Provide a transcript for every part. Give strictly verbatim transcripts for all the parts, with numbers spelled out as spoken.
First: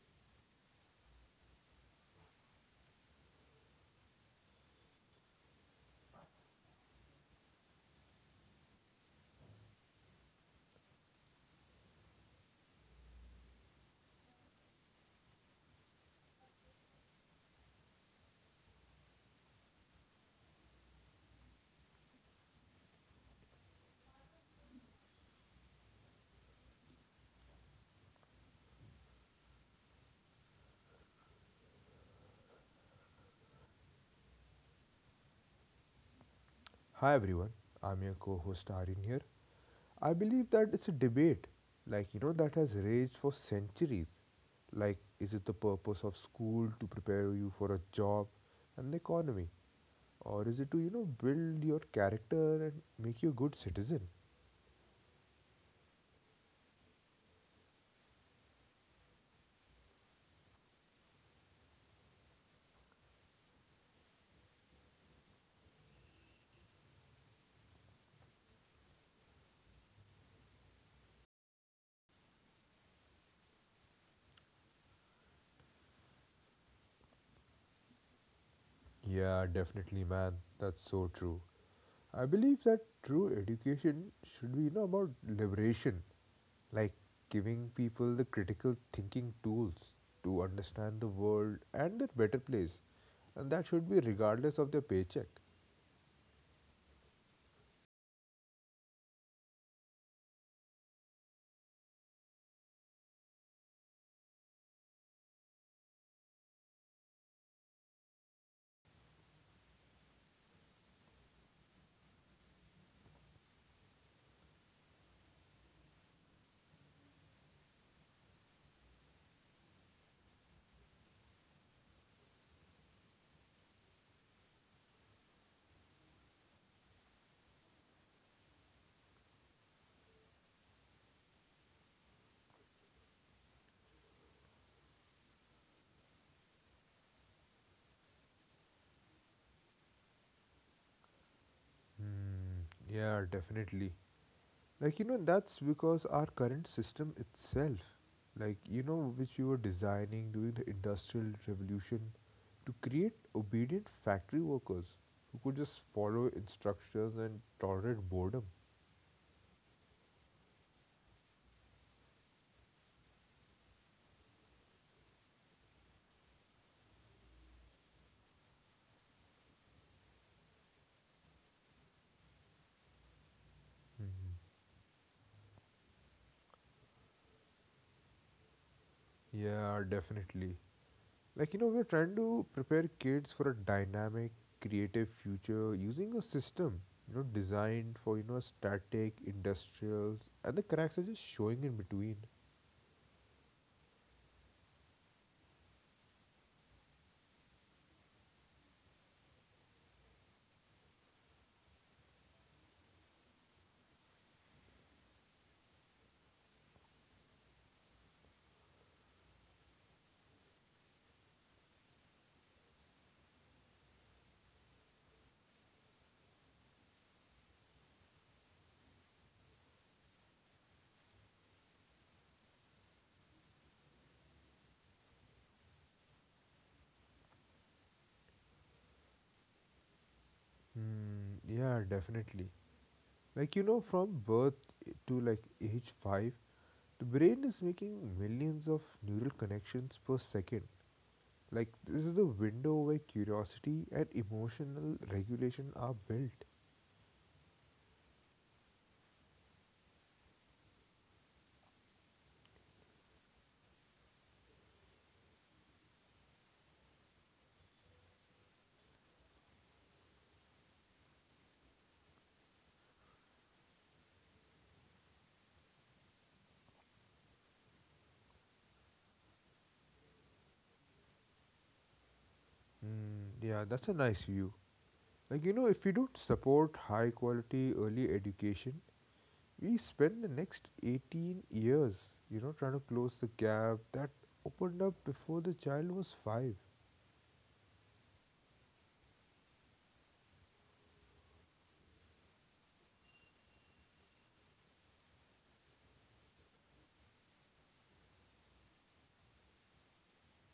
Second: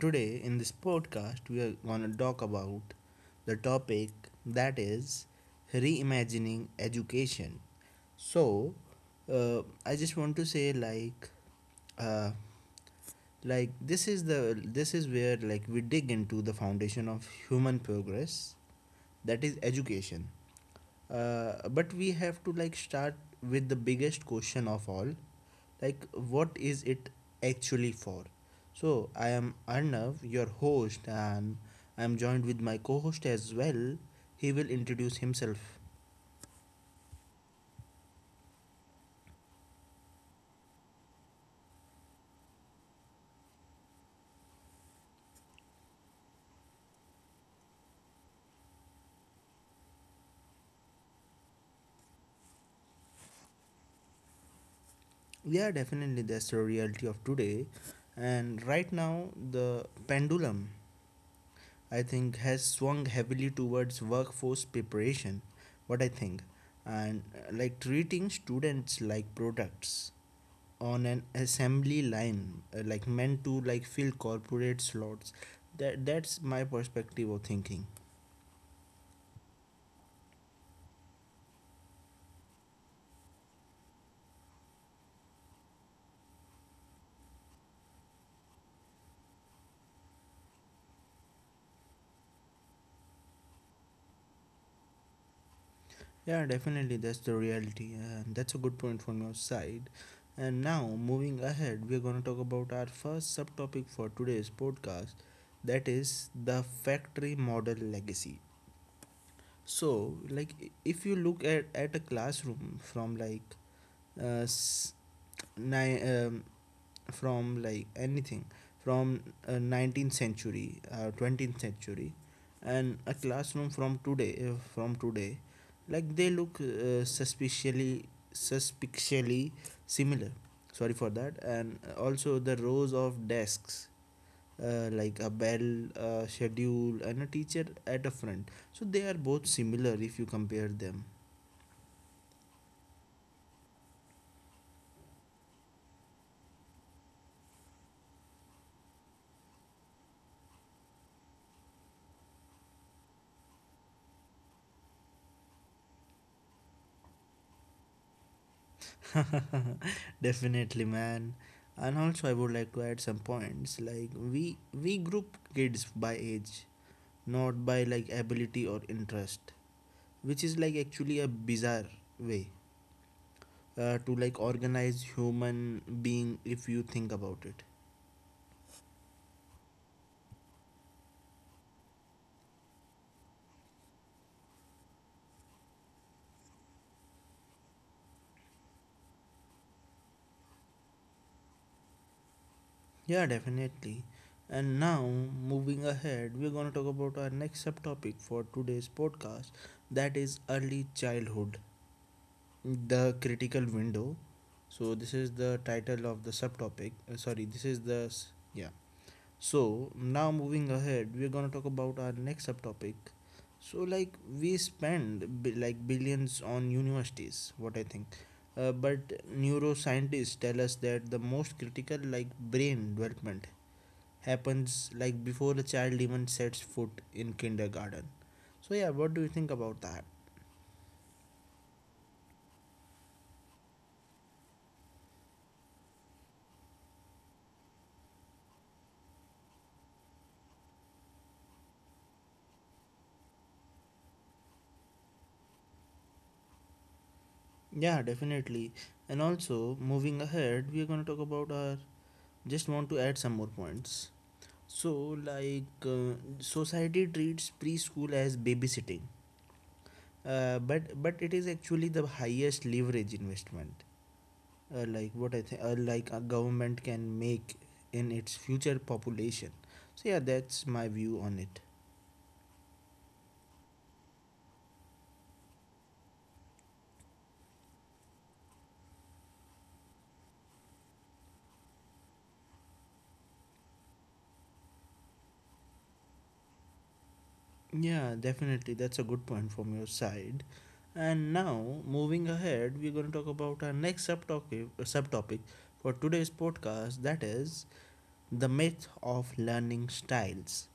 today in this podcast, we are going to talk about the topic that is reimagining education. So, uh, I just want to say, like, uh, like this is the this is where like we dig into the foundation of human progress that is education uh, but we have to like start with the biggest question of all, like what is it actually for. So I am Arnav, your host, and I am joined with my co-host as well. He will introduce himself. Hi everyone, I'm your co-host Arin here. I believe that it's a debate, like you know, that has raged for centuries. Like, is it the purpose of school to prepare you for a job and the economy, or is it to you know build your character and make you a good citizen? Yeah, definitely, that's the reality of today. And right now the pendulum, I think, has swung heavily towards workforce preparation. What I think, and uh, like treating students like products on an assembly line, uh, like meant to like fill corporate slots. That that's my perspective of thinking. Yeah, definitely, man. That's so true. I believe that true education should be you know about liberation, like giving people the critical thinking tools to understand the world and their better place, and that should be regardless of their paycheck. Yeah, definitely, that's the reality, and that's a good point from your side. And now, moving ahead, we're gonna talk about our first subtopic for today's podcast, that is the factory model legacy. So, like, i- if you look at, at a classroom from like uh, s- ni- um, from like anything from uh, nineteenth century, uh, twentieth century, and a classroom from today, uh, from today, like they look uh, suspiciously, suspiciously similar. Sorry for that. And also the rows of desks, uh, like a bell uh, schedule and a teacher at a front, so they are both similar if you compare them. Hmm, yeah, definitely. Like, you know, that's because our current system itself, like, you know, which we were designing during the Industrial Revolution to create obedient factory workers who could just follow instructions and tolerate boredom. Definitely, man. And also I would like to add some points. Like we we group kids by age, not by like ability or interest, which is like actually a bizarre way uh, to like Mhm. organize human being, if you think about it. Yeah, definitely. Like, you know, we're trying to prepare kids for a dynamic, creative future using a system, you know, designed for, you know, static, industrials, and the cracks are just showing in between. Yeah, definitely. And now, moving ahead, we're going to talk about our next subtopic for today's podcast, that is early childhood, the critical window. So, this is the title of the subtopic. Uh, sorry, this is the. S- Yeah. So, now moving ahead, we're going to talk about our next subtopic. So, like, we spend bi- like billions on universities, what I think. Uh, but neuroscientists tell us that the most critical, like, brain development happens like before the child even sets foot in kindergarten. So yeah, what do you think about that? Hmm, yeah, definitely. Like, you know, from birth to like age five, the brain is making millions of neural connections per second. Like, this is the window where curiosity and emotional regulation are built. Yeah, definitely. And also, moving ahead, we are going to talk about our. Just want to add some more points. So, like, uh, society treats preschool as babysitting, uh, but but it is actually the highest leverage investment. Uh, like what I think, uh, like a government can make in its future population. So yeah, that's my view on it. Mm, yeah, that's a nice view. Like, you know, if we don't support high quality early education, we spend the next eighteen years, you know, trying to close the gap that opened up before the child was five. Yeah, definitely. That's a good point from your side. And now, moving ahead, we're going to talk about our next subtopic, subtopic for today's podcast, that is the myth of learning styles.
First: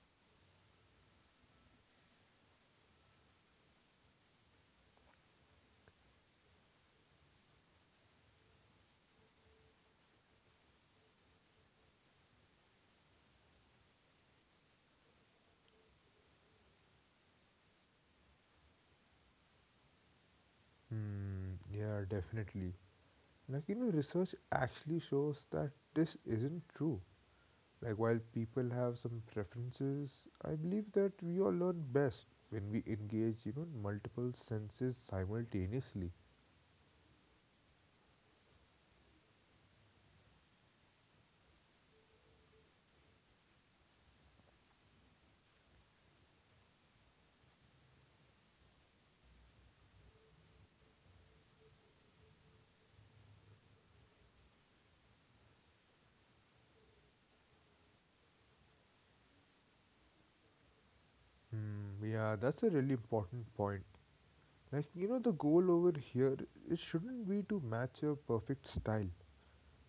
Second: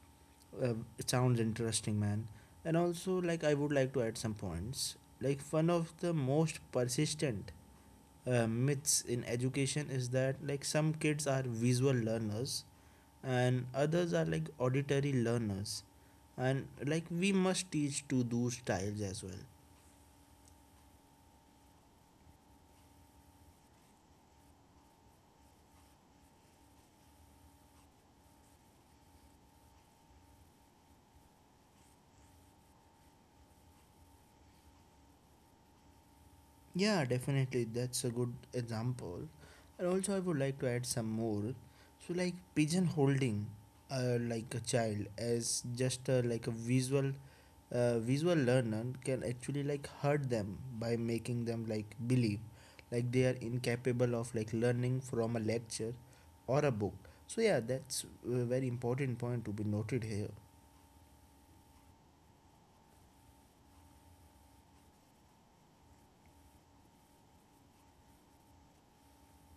Uh, it sounds interesting, man. And also, like, I would like to add some points. Like, one of the most persistent uh, myths in education is that, like, some kids are visual learners and others are like auditory learners, and like we must teach to those styles as well. Hmm, yeah, definitely. Like, you know, research actually shows that this isn't true. Like, while people have some preferences, I believe that we all learn best when we engage, you know, in multiple senses simultaneously. Yeah, definitely, that's a good example. And also I would like to add some more. So like pigeon holding, uh, like a child as just uh, like a visual uh, visual learner can actually like hurt them by making them like believe like they are incapable of like learning from a lecture or a book. So yeah, that's a very important point to be noted here. Hmm, yeah, that's a really important point. Like, you know, the goal over here, it shouldn't be to match a perfect style,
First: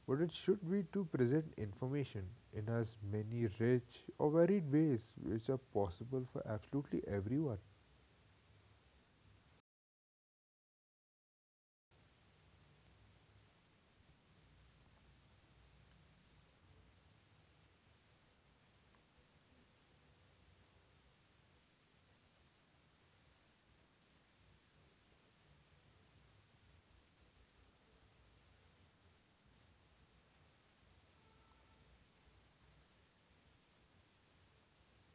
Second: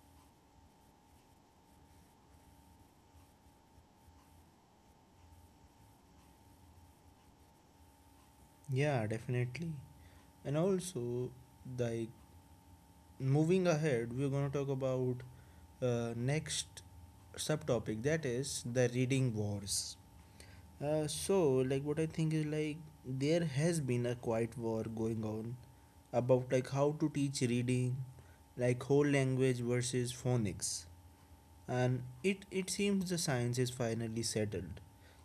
but it should be to present information in as many rich or varied ways which are possible for absolutely everyone. Yeah, definitely. And also, like moving ahead, we're going to talk about uh, next subtopic, that is the reading wars. Uh, so like what I think is, like there has been a quiet war going on about like how to teach reading, like whole language versus phonics, and it it seems the science is finally settled.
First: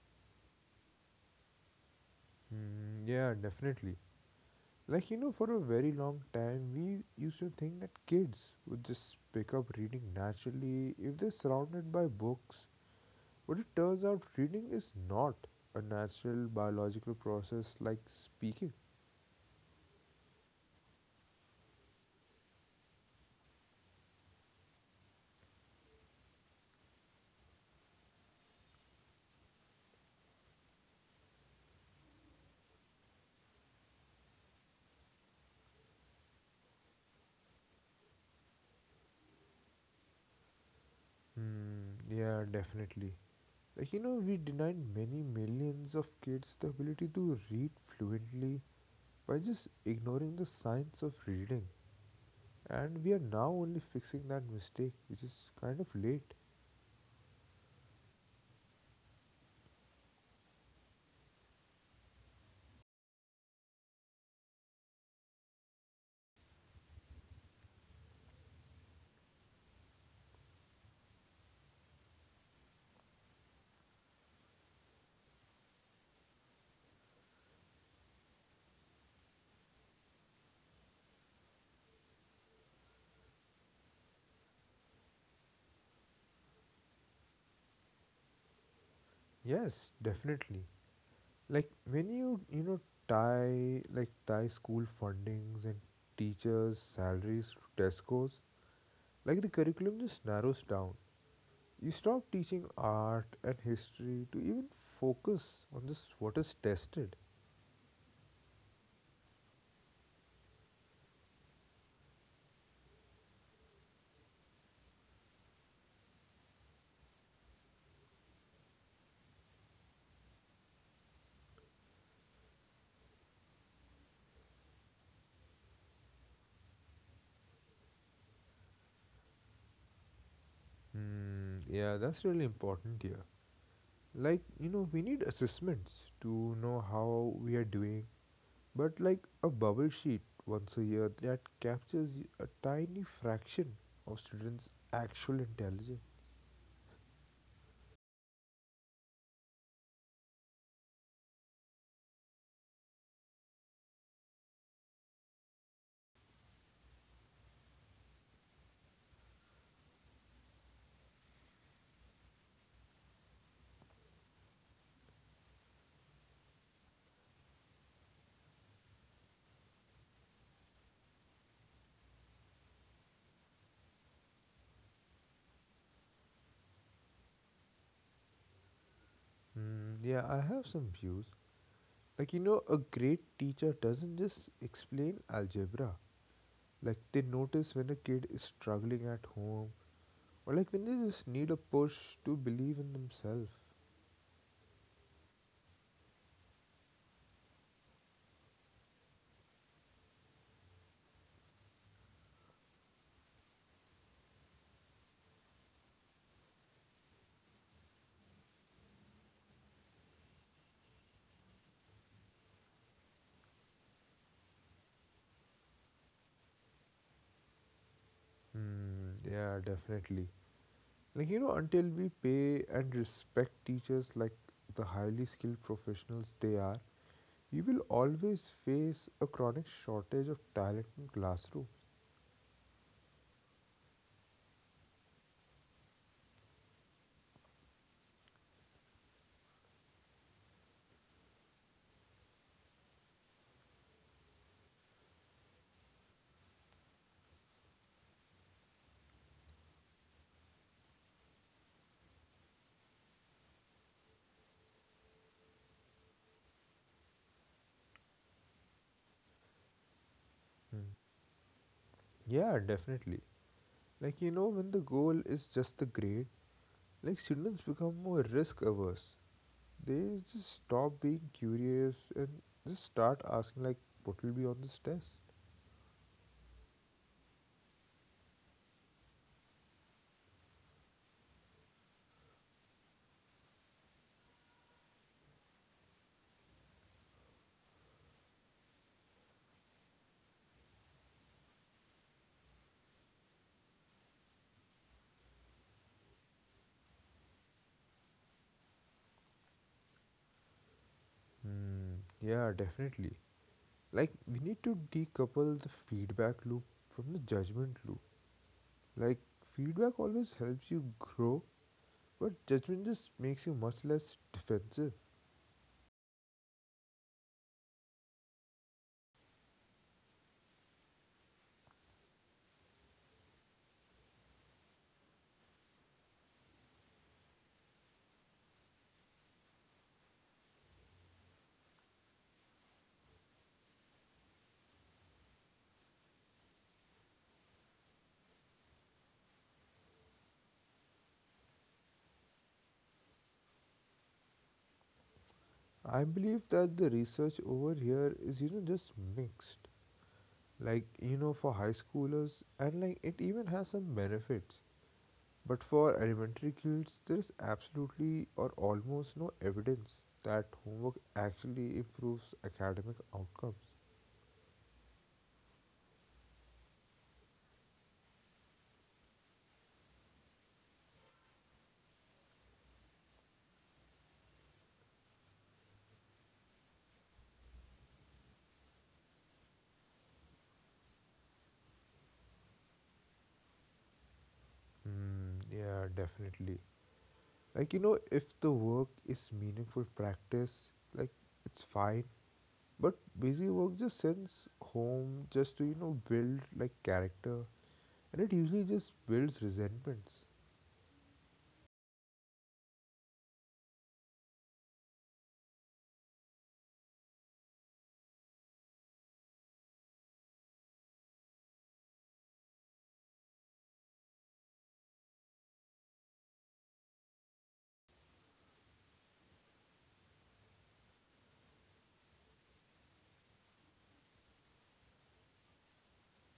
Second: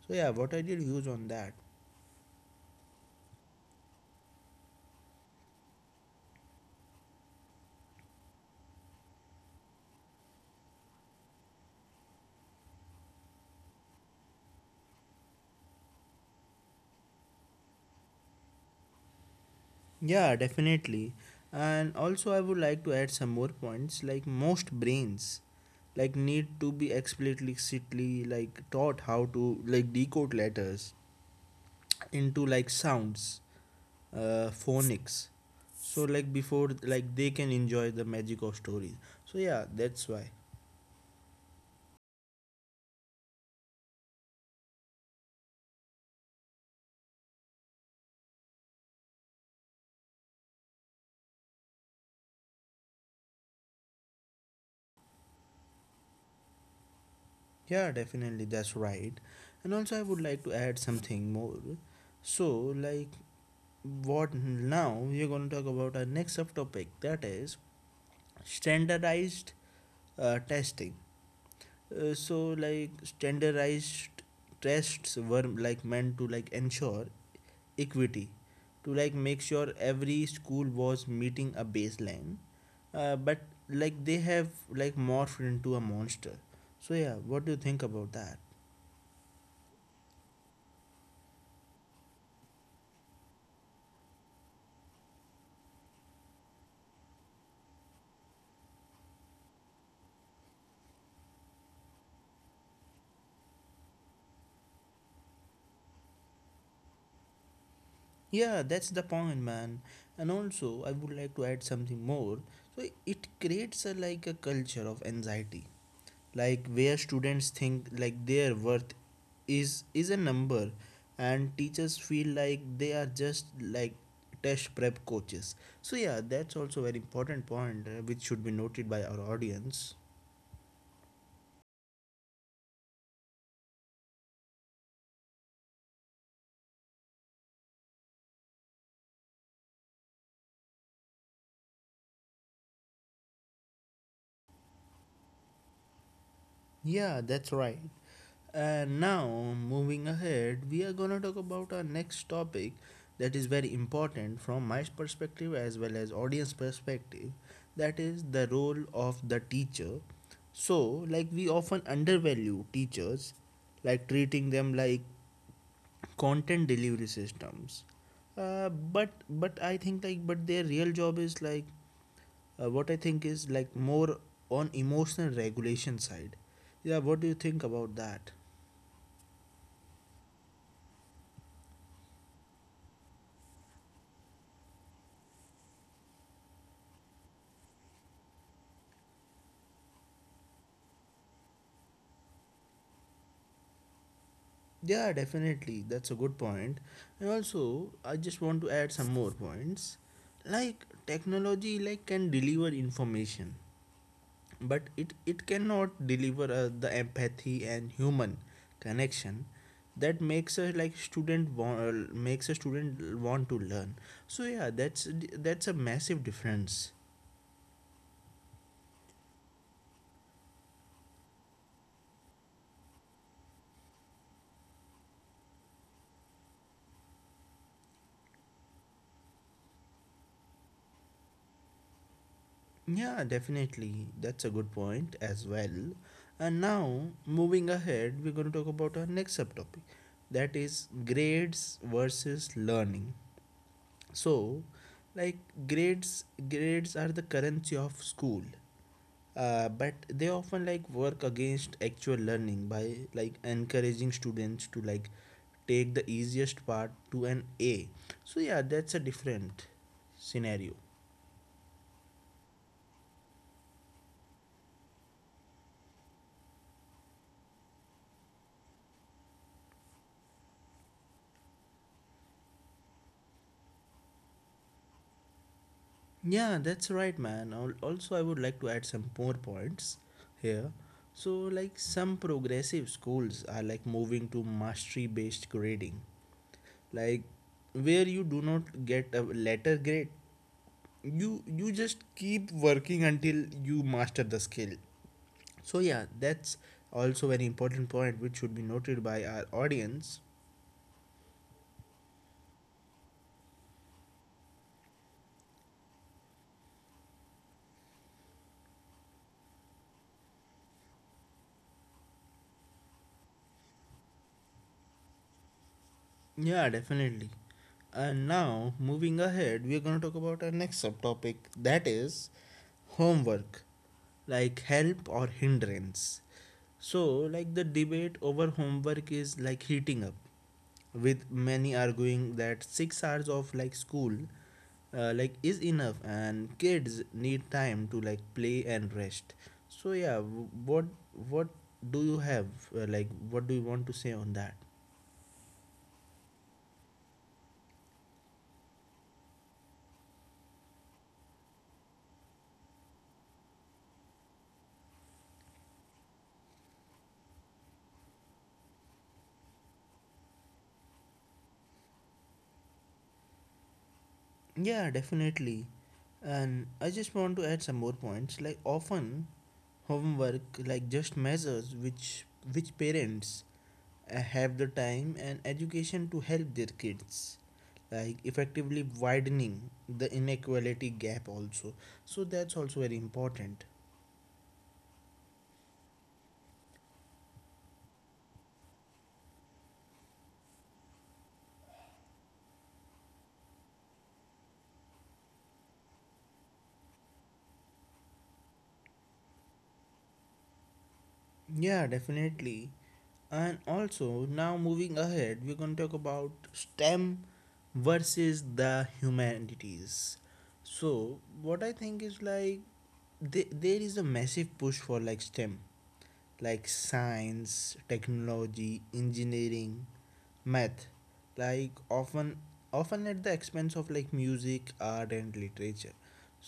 So yeah, what are your views on that? Hmm, yeah, definitely. Like, you know, for a very long time, we used to think that kids would just pick up reading naturally if they're surrounded by books. But it turns out reading is not a natural biological process like speaking. Yeah, definitely. And also, I would like to add some more points. Like most brains, like need to be explicitly like taught how to like decode letters into like sounds, uh, phonics. So like before like they can enjoy the magic of stories. So yeah, that's why. Hmm, yeah, definitely. Like, you know, we denied many millions of kids the ability to read fluently by just ignoring the science of reading. And we are now only fixing that mistake, which is kind of late. Yeah, definitely, that's right. And also, I would like to add something more. So like, what now? We're going to talk about our next subtopic. That is standardized uh, testing. Uh, so like standardized tests were like meant to like ensure equity, to like make sure every school was meeting a baseline, uh, but like they have like morphed into a monster. So yeah, what do you think about that? Yes, definitely. Like when you, you know, tie like tie school fundings and teachers' salaries to test scores, like the curriculum just narrows down. You stop teaching art and history to even focus on just what is tested. Yeah, that's the point, man. And also I would like to add something more. So it creates a like a culture of anxiety, like where students think like their worth is is a number, and teachers feel like they are just like test prep coaches. So yeah, that's also very important point, uh, which should be noted by our audience. Mm, yeah, that's really important here. Like, you know, we need assessments to know how we are doing, but like a bubble sheet once a year that captures y- a tiny fraction of students' actual intelligence. Yeah, that's right. And now, moving ahead, we are going to talk about our next topic, that is very important from my perspective as well as audience perspective, that is the role of the teacher. So, like we often undervalue teachers, like treating them like content delivery systems. Uh, but but I think like, but their real job is like, uh, what I think is like more on emotional regulation side. Yeah, what do you think about that? Mm, yeah, I have some views. Like, you know, a great teacher doesn't just explain algebra. Like, they notice when a kid is struggling at home, or like when they just need a push to believe in themselves. Yeah, definitely. That's a good point. And also, I just want to add some more points. Like technology like can deliver information, but it it cannot deliver uh, the empathy and human connection that makes a like student wa- makes a student want to learn. So yeah, that's that's a massive difference. Mm, yeah, definitely. Like, you know, until we pay and respect teachers like the highly skilled professionals they are, we will always face a chronic shortage of talent in classrooms. Yeah, definitely. That's a good point as well. And now, moving ahead, we're going to talk about our next subtopic, that is grades versus learning. So, like grades grades are the currency of school. Uh, but they often like work against actual learning by like encouraging students to like take the easiest part to an A. So yeah, that's a different scenario. Hmm. Yeah, definitely. Like, you know, when the goal is just the grade, like, students become more risk averse. They just stop being curious and just start asking, like, what will be on this test? Yeah, that's right, man. Al- Also, I would like to add some more points here. So, like, some progressive schools are like moving to mastery based grading, like, where you do not get a letter grade, you, you just keep working until you master the skill. So, yeah, that's also an important point which should be noted by our audience. Hmm. Yeah, definitely. Like, we need to decouple the feedback loop from the judgment loop. Like, feedback always helps you grow, but judgment just makes you much less defensive. Yeah, definitely. And now, moving ahead, we're going to talk about our next subtopic, that is homework, like help or hindrance. So, like the debate over homework is like heating up, with many arguing that six hours of like school uh, like is enough, and kids need time to like play and rest. So, yeah, w- what what do you have, uh, like, what do you want to say on that? I believe that the research over here is, you know, just mixed. Like, you know, for high schoolers, and like it even has some benefits. But for elementary kids, there is absolutely or almost no evidence that homework actually improves academic outcomes. Yeah, definitely. And I just want to add some more points. Like often homework like just measures which which parents uh, have the time and education to help their kids, like effectively widening the inequality gap also. So that's also very important. Mm, yeah, definitely. Like, you know, if the work is meaningful practice, like, it's fine. But busy work just sends home just to, you know, build like character and it usually just builds resentments. Yeah, definitely. And also, now moving ahead, we're going to talk about STEM versus the humanities. So, what I think is like, th- there is a massive push for like STEM, like science, technology, engineering, math, like often often at the expense of like music, art, and literature.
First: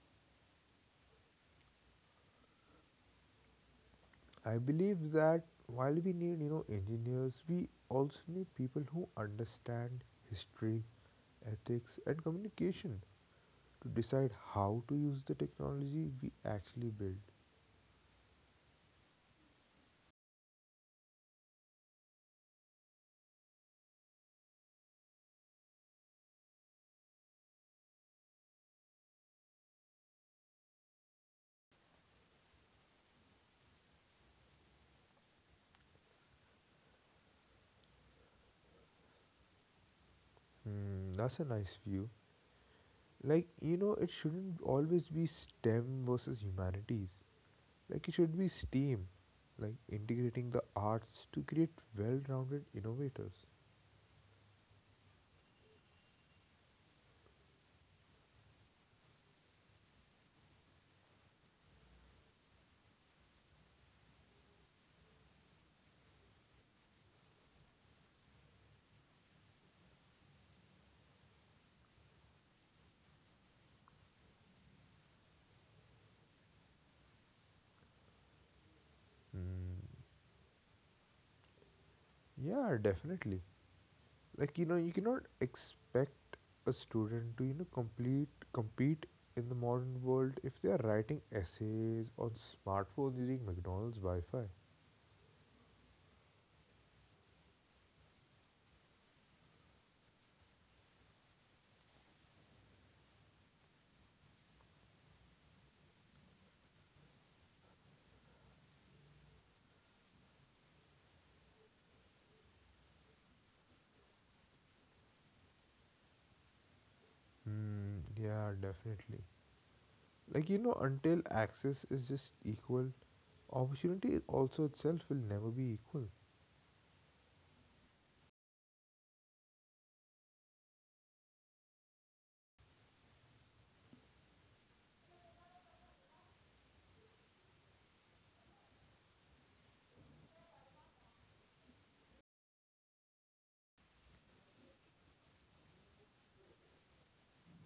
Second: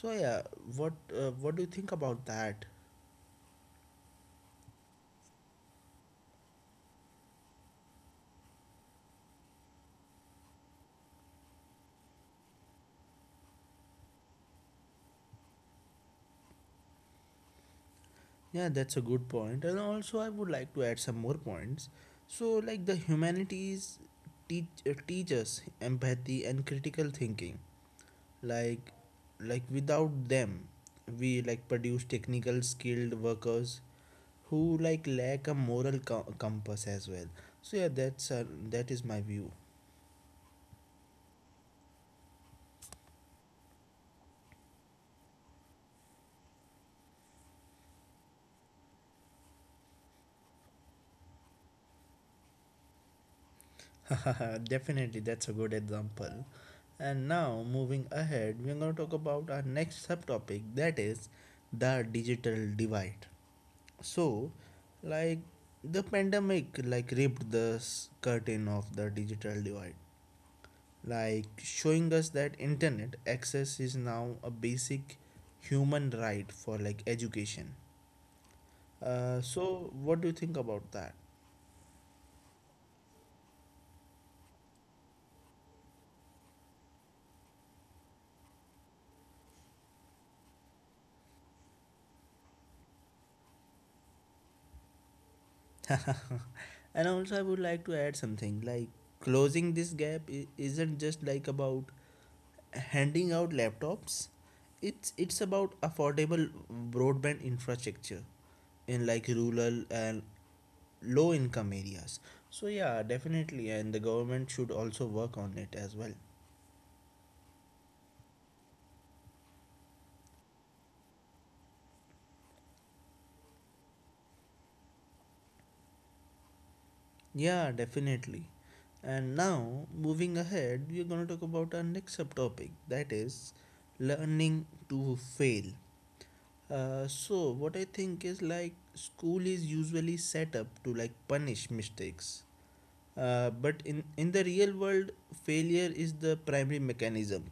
So yeah, what uh, what do you think about that? I believe that while we need, you know, engineers, we also need people who understand history, ethics and communication to decide how to use the technology we actually build. Yeah, that's a good point. And also, I would like to add some more points. So, like the humanities teach uh, teach us empathy and critical thinking. Like, like without them, we like produce technical skilled workers who like lack a moral co- compass as well. So yeah, that's uh, that is my view. Hmm, that's a nice view. Like, you know, it shouldn't always be STEM versus humanities. Like it should be STEAM, like integrating the arts to create well-rounded innovators. Definitely, that's a good example. And now, moving ahead, we're going to talk about our next subtopic, that is the digital divide. So, like the pandemic, like ripped the s- curtain of the digital divide, like showing us that internet access is now a basic human right for like education. Uh, Mm, so, what do you think about that? yeah, definitely. Like you know, you cannot expect a student to you know complete compete in the modern world if they are writing essays on smartphones using McDonald's Wi-Fi. And also I would like to add something. Like closing this gap, i- isn't just like about handing out laptops, it's it's about affordable broadband infrastructure in like rural and low income areas. So yeah, definitely, and the government should also work on it as well. Mm, yeah, definitely. Like you know, until access is just equal, opportunity also itself will never be equal. Yeah, definitely. And now, moving ahead, we're going to talk about our next subtopic, that is learning to fail. Uh, so what I think is, like school is usually set up to like punish mistakes. Uh, but in, in the real world, failure is the primary mechanism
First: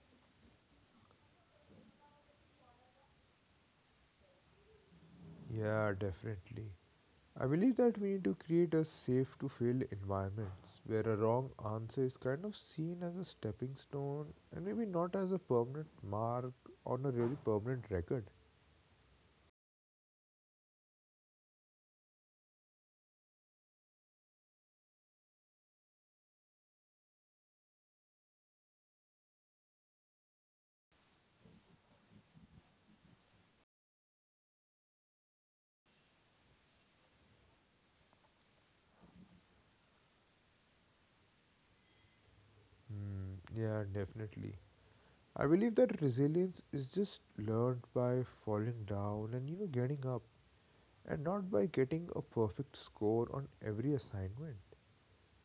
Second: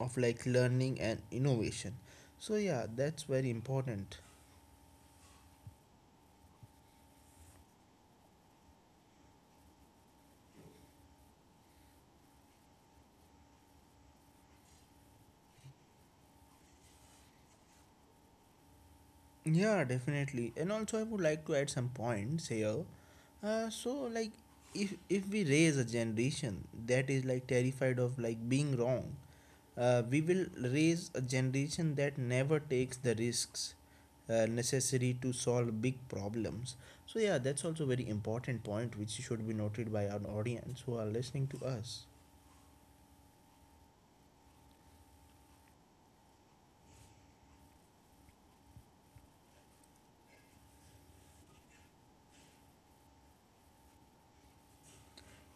of like learning and innovation. So yeah, that's very important. Yeah, definitely. I believe that we need to create a safe to fail environment where a wrong answer is kind of seen as a stepping stone and maybe not as a permanent mark on a really permanent record. Yeah, definitely. And also I would like to add some points here. Uh, so like if if we raise a generation that is like terrified of like being wrong. Uh, we will raise a generation that never takes the risks uh, necessary to solve big problems. So yeah, that's also very important point which should be noted by our audience who are listening to us. Hmm, yeah, definitely. I believe that resilience is just learned by falling down and you know getting up and not by getting a perfect score on every assignment.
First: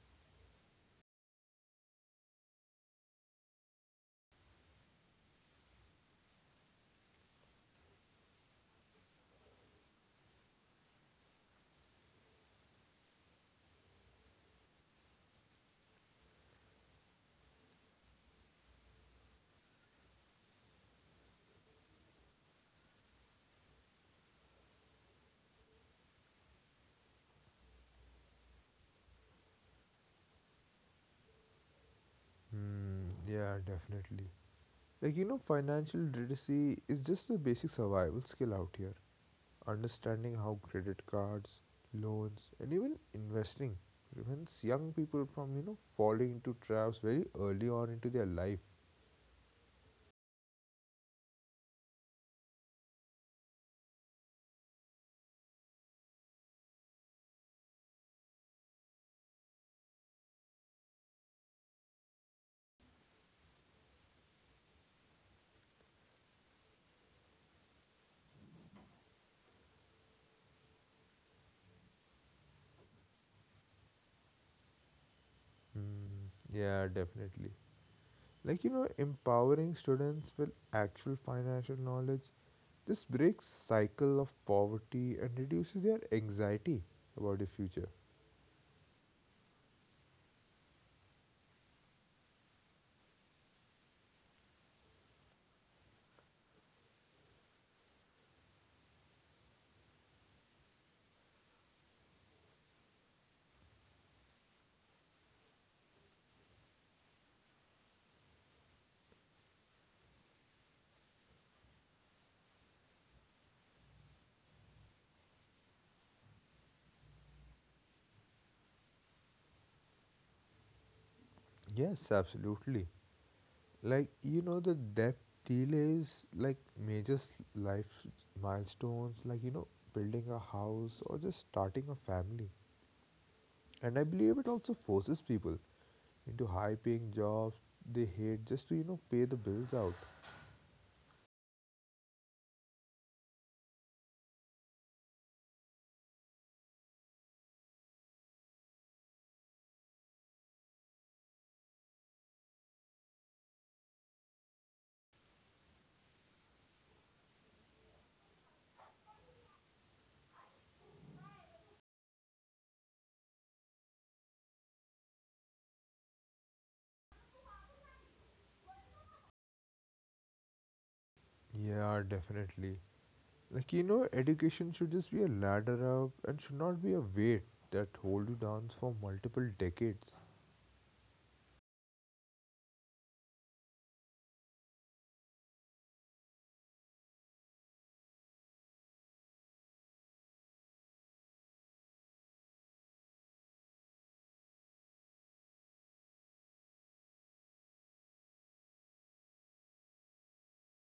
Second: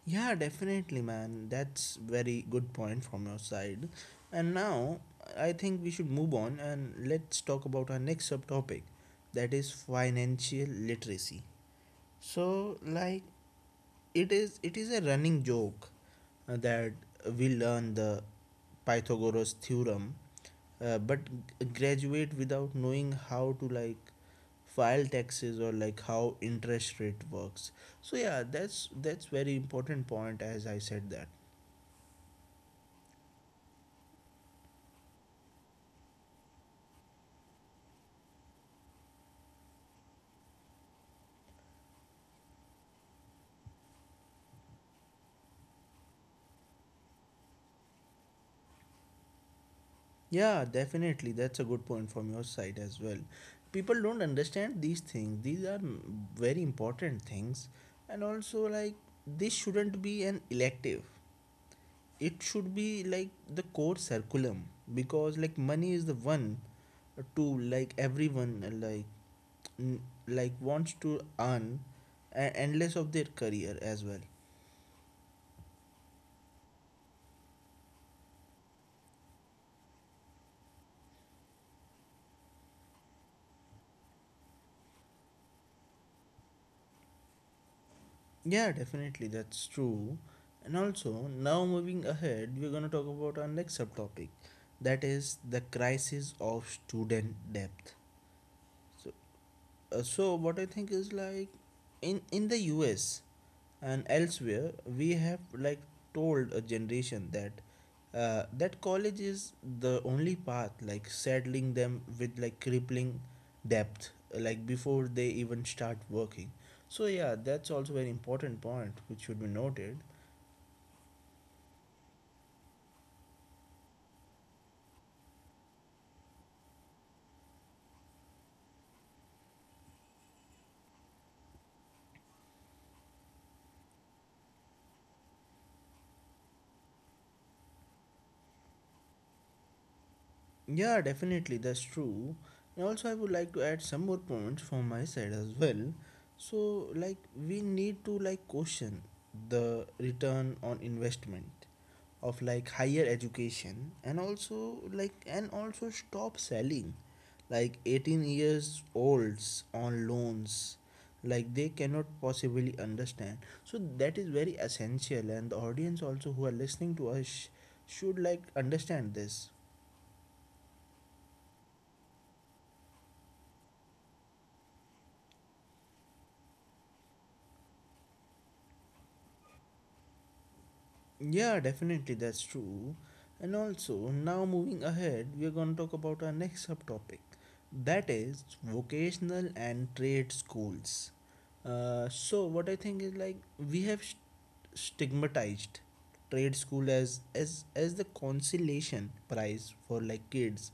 Yeah, definitely, man. That's very good point from your side. And now I think we should move on and let's talk about our next subtopic, that is financial literacy. So like it is it is a running joke uh, that we learn the Pythagoras theorem, uh, but graduate without knowing how to like file taxes or like how interest rate works. So yeah, that's that's very important point as I said that. Hmm, yeah, definitely. Like you know financial literacy is just a basic survival skill out here. Understanding how credit cards, loans, and even investing prevents young people from, you know, falling into traps very early on into their life. Yeah, definitely that's a good point from your side as well. People don't understand these things. These are mm, very important things, and also like this shouldn't be an elective, it should be like the core circulum, because like money is the one to like everyone uh, like n- like wants to earn a- endless of their career as well. Mm, yeah, definitely. Like, you know, empowering students with actual financial knowledge this breaks cycle of poverty and reduces their anxiety about the future. Yeah, definitely, that's true. And also now moving ahead we're going to talk about our next subtopic that is the crisis of student debt. So uh, so what I think is like in in the us and elsewhere we have like told a generation that uh, that college is the only path, like saddling them with like crippling debt, like before they even start working. So yeah, that's also an important point which should be noted. Yes, absolutely. Like, you know, the that delays like major s- life milestones, like, you know, building a house or just starting a family. And I believe it also forces people into high paying jobs they hate just to, you know, pay the bills out. Yeah, definitely, that's true. And also, I would like to add some more points from my side as well. So, like, we need to like question the return on investment of like higher education, and also like, and also stop selling like eighteen years olds on loans like they cannot possibly understand. So that is very essential, and the audience also who are listening to us should like understand this. Yeah, definitely. Like, you know, education should just be a ladder up and should not be a weight that hold you down for multiple decades. Yeah, definitely, that's true. And also, now moving ahead, we are going to talk about our next subtopic that is vocational and trade schools. Uh, so, what I think is like we have st- stigmatized trade school as, as as the consolation prize for like kids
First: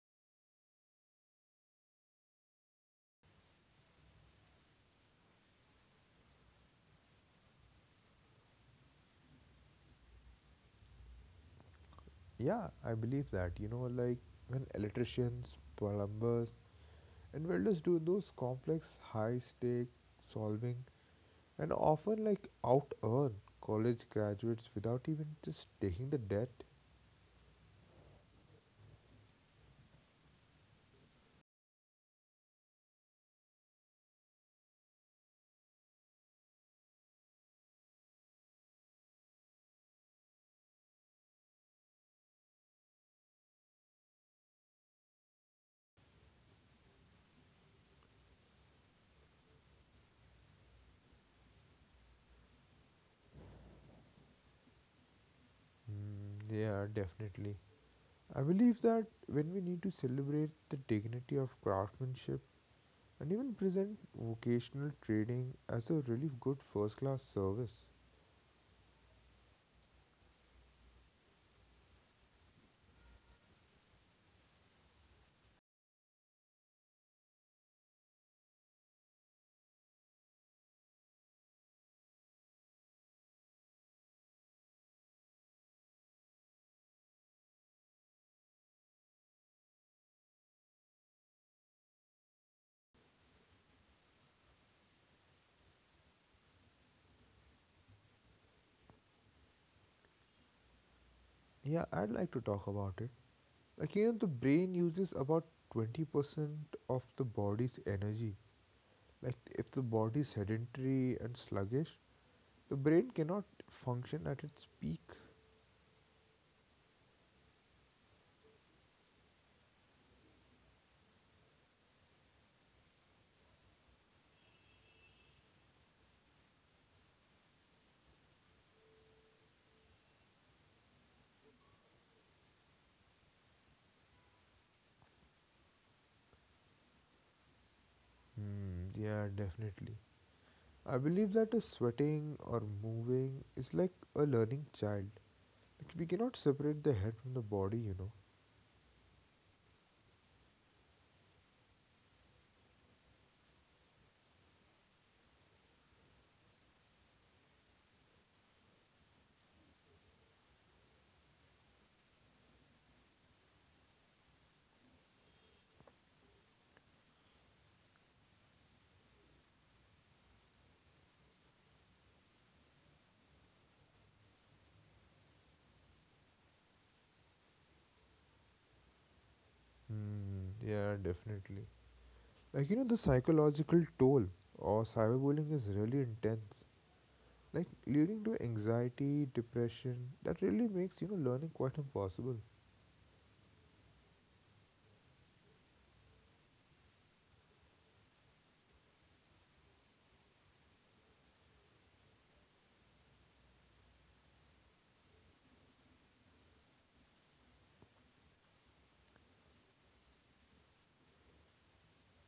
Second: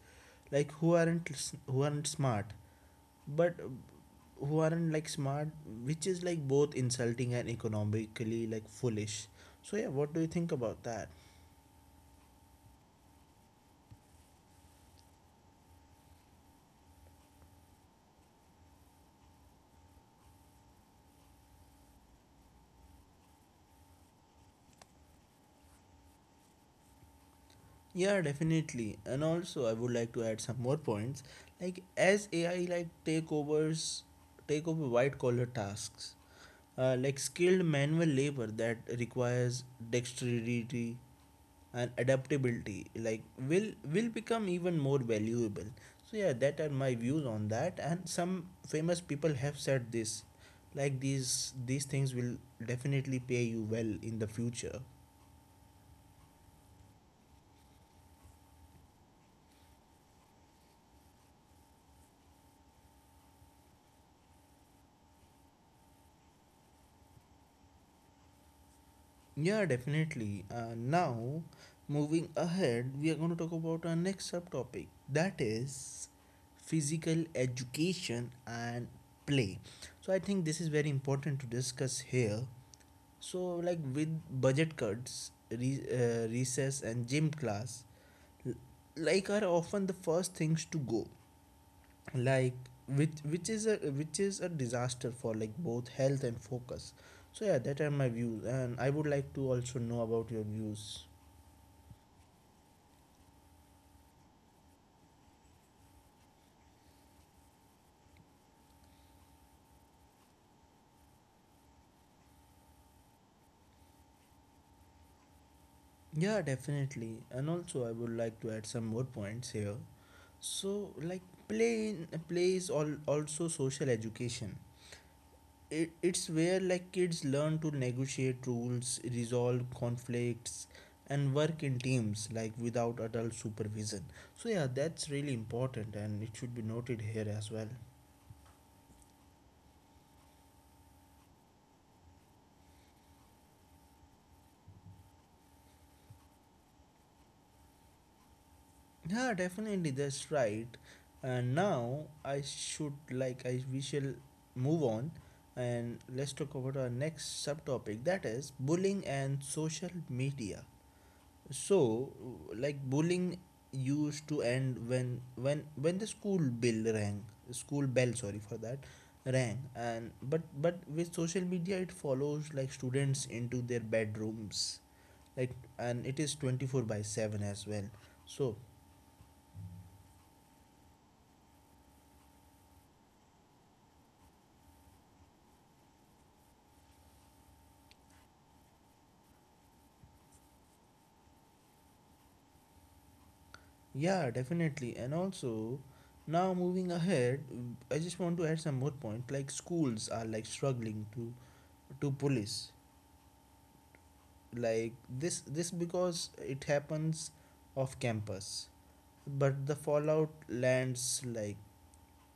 like who aren't s- who aren't smart, but who aren't like smart, which is like both insulting and economically like foolish. So yeah, what do you think about that? Yeah, I believe that. You know, like when electricians, plumbers, and welders do those complex, high stake solving and often like out earn college graduates without even just taking the debt. Yeah, definitely. And also I would like to add some more points. Like as AI like takeovers take over white collar tasks, uh, like skilled manual labor that requires dexterity and adaptability like will will become even more valuable. So yeah, that are my views on that, and some famous people have said this, like these these things will definitely pay you well in the future. Mm, yeah, definitely. I believe that when we need to celebrate the dignity of craftsmanship and even present vocational training as a really good first class service. Yeah, definitely. Uh, now moving ahead, we are going to talk about our next subtopic that is physical education and play. So I think this is very important to discuss here. So, like with budget cuts, re- uh, recess, and gym class, l- like are often the first things to go. Like which which is a which is a disaster for like both health and focus. So yeah, that are my views, and I would like to also know about your views. Yeah, I'd like to talk about it. Again, the brain uses about twenty percent of the body's energy. Like, if the body is sedentary and sluggish, the brain cannot function at its peak. Yeah, definitely, and also I would like to add some more points here. So like play in, play is all also social education. It, it's where like kids learn to negotiate rules, resolve conflicts, and work in teams like without adult supervision. So yeah, that's really important and it should be noted here as well. Hmm, yeah, definitely. I believe that a sweating or moving is like a learning child. Like we cannot separate the head from the body, you know. Yeah, definitely, that's right. And now I should like I we shall move on and let's talk about our next subtopic that is bullying and social media. So, like bullying used to end when when when the school bell rang, school bell, sorry for that, rang, and but but with social media it follows like students into their bedrooms, like, and it is twenty four by seven as well. So Hmm, yeah, definitely. Like you know, the psychological toll or cyberbullying is really intense. Like leading to anxiety, depression. That really makes you know learning quite impossible. yeah, definitely, and also now moving ahead, I just want to add some more point. Like schools are like struggling to to police like this this because it happens off campus, but the fallout lands like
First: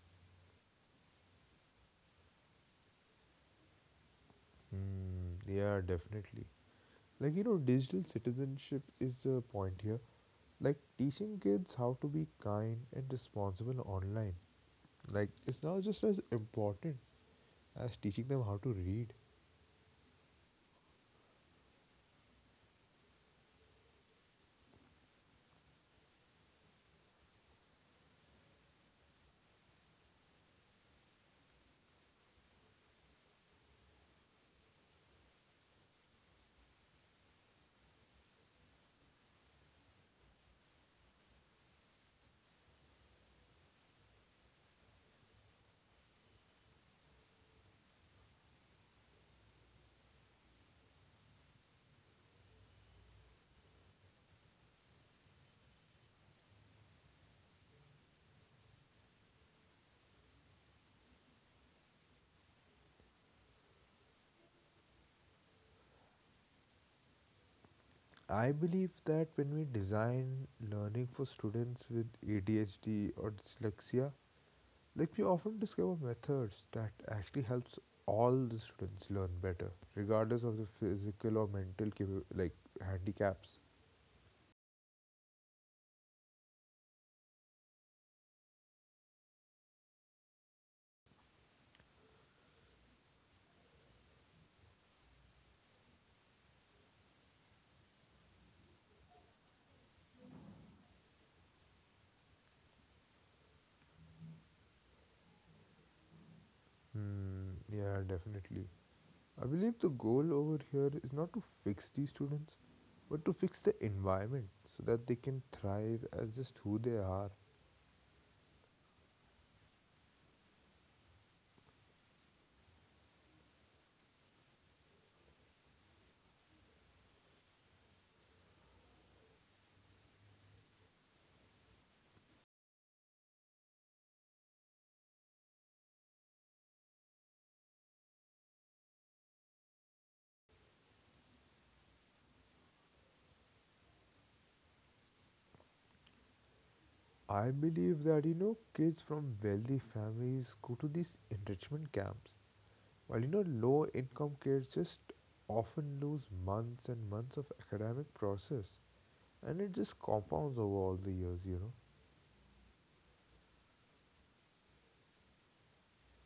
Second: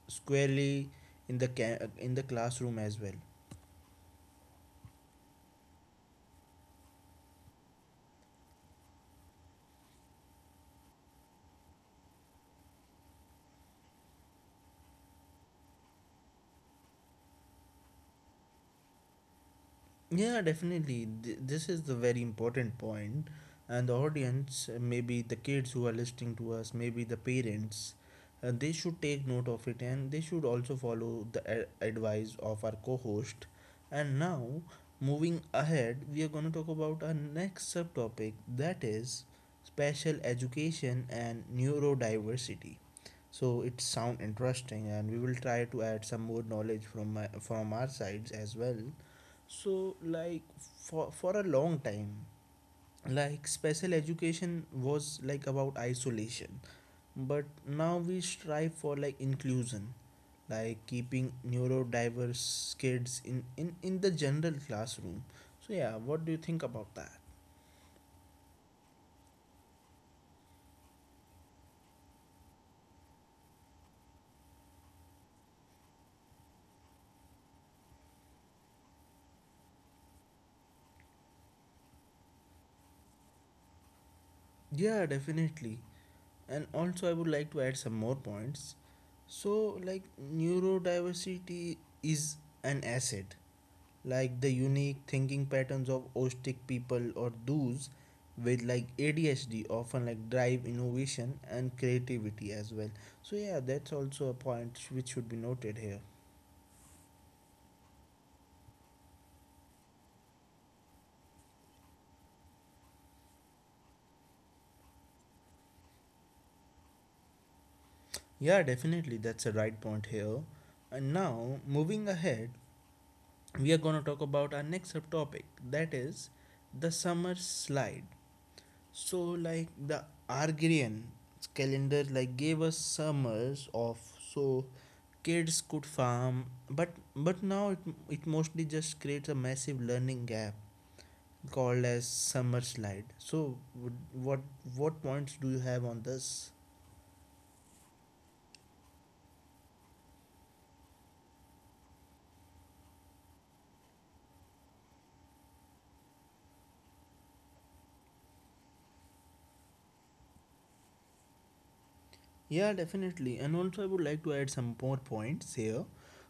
squarely in the ca- in the classroom as well. Hmm, yeah, definitely. Like, you know, digital citizenship is the point here. Like, teaching kids how to be kind and responsible online, like, it's now just as important as teaching them how to read. Yeah, definitely. Th- This is the very important point. And the audience, uh, maybe the kids who are listening to us, maybe the parents, uh, they should take note of it and they should also follow the a- advice of our co host. And now, moving ahead, we are going to talk about our next subtopic that is special education and neurodiversity. So it sound interesting, and we will try to add some more knowledge from my, from our sides as well. So, like for for a long time, like special education was like about isolation, but now we strive for like inclusion, like keeping neurodiverse kids in in in the general classroom. So yeah, what do you think about that? I believe that when we design learning for students with A D H D or dyslexia, like, we often discover methods that actually helps all the students learn better, regardless of the physical or mental capa- like handicaps. Yeah, definitely. And also, I would like to add some more points. So, like, neurodiversity is an asset. Like the unique thinking patterns of autistic people or those with like A D H D often like drive innovation and creativity as well. So yeah, that's also a point which should be noted here. Hmm, yeah, definitely. I believe the goal over here is not to fix these students, but to fix the environment so that they can thrive as just who they are. Yeah, definitely that's a right point here. And now moving ahead, we are going to talk about our next subtopic that is the summer slide. So like the Argirian calendar like gave us summers of so kids could farm, but but now it, it mostly just creates a massive learning gap called as summer slide. So would- what what points do you have on this? I believe that you know kids from wealthy families go to these enrichment camps, while you know low income kids just often lose months and months of academic process, and it just compounds over all the years, you know. Yeah, definitely. And also, I would like to add some more points here.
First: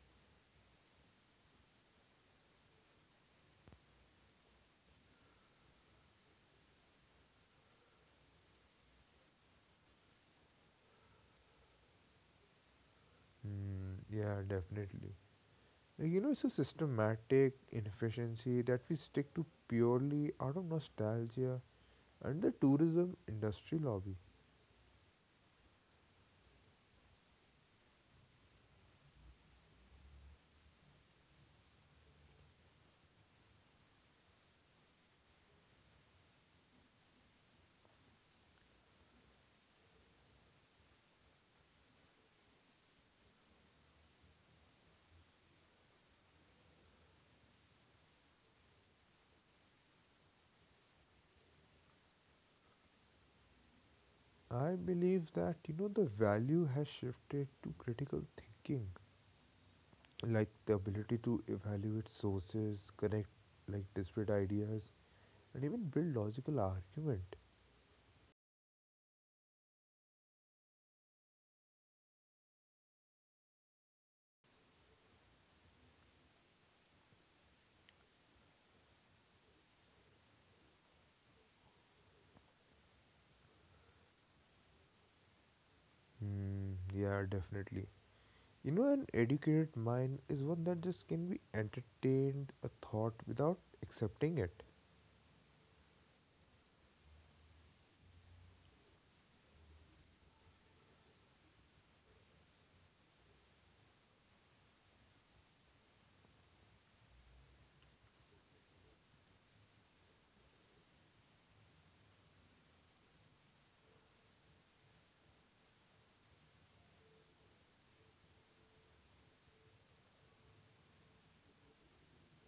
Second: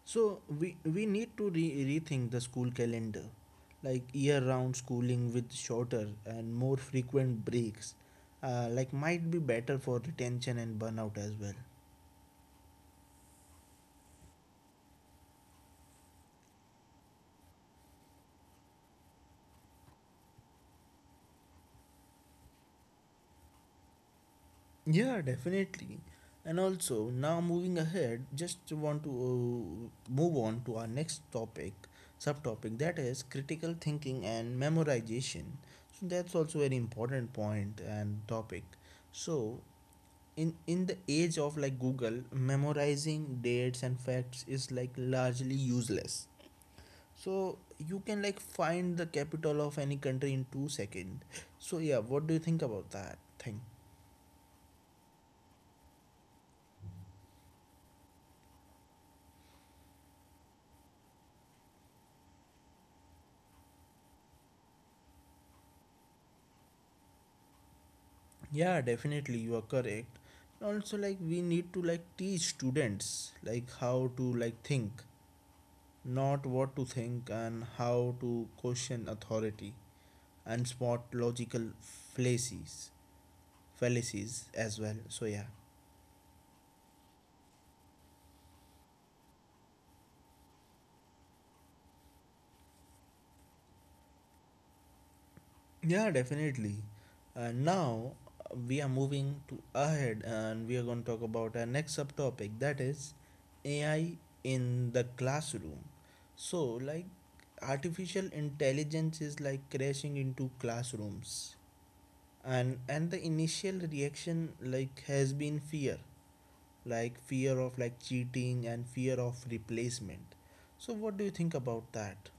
So we we need to re- rethink the school calendar, like year-round schooling with shorter and more frequent breaks, uh, like might be better for retention and burnout as well. Mm, yeah, definitely. Like, you know, it's a systematic inefficiency that we stick to purely out of nostalgia and the tourism industry lobby. Yeah, definitely. And also, now moving ahead, just want to uh, move on to our next topic, subtopic that is critical thinking and memorization. So that's also very important point and topic. So in in the age of like Google, memorizing dates and facts is like largely useless. So you can like find the capital of any country in two seconds. So yeah, what do you think about that thing? I believe that you know the value has shifted to critical thinking, like the ability to evaluate sources, connect like disparate ideas, and even build logical argument. Yeah definitely you are correct. Also like we need to like teach students like how to like think, not what to think, and how to question authority and spot logical fallacies fallacies as well. So yeah. Hmm, yeah, definitely. You know, an educated mind is one that just can be entertained a thought without accepting it. Yeah, definitely. Uh, now uh, we are moving to ahead and we are going to talk about our next subtopic that is A I in the classroom. So, like artificial intelligence is like crashing into classrooms, and and the initial reaction like has been fear, like fear of like cheating and fear of replacement. So, what do you think about that?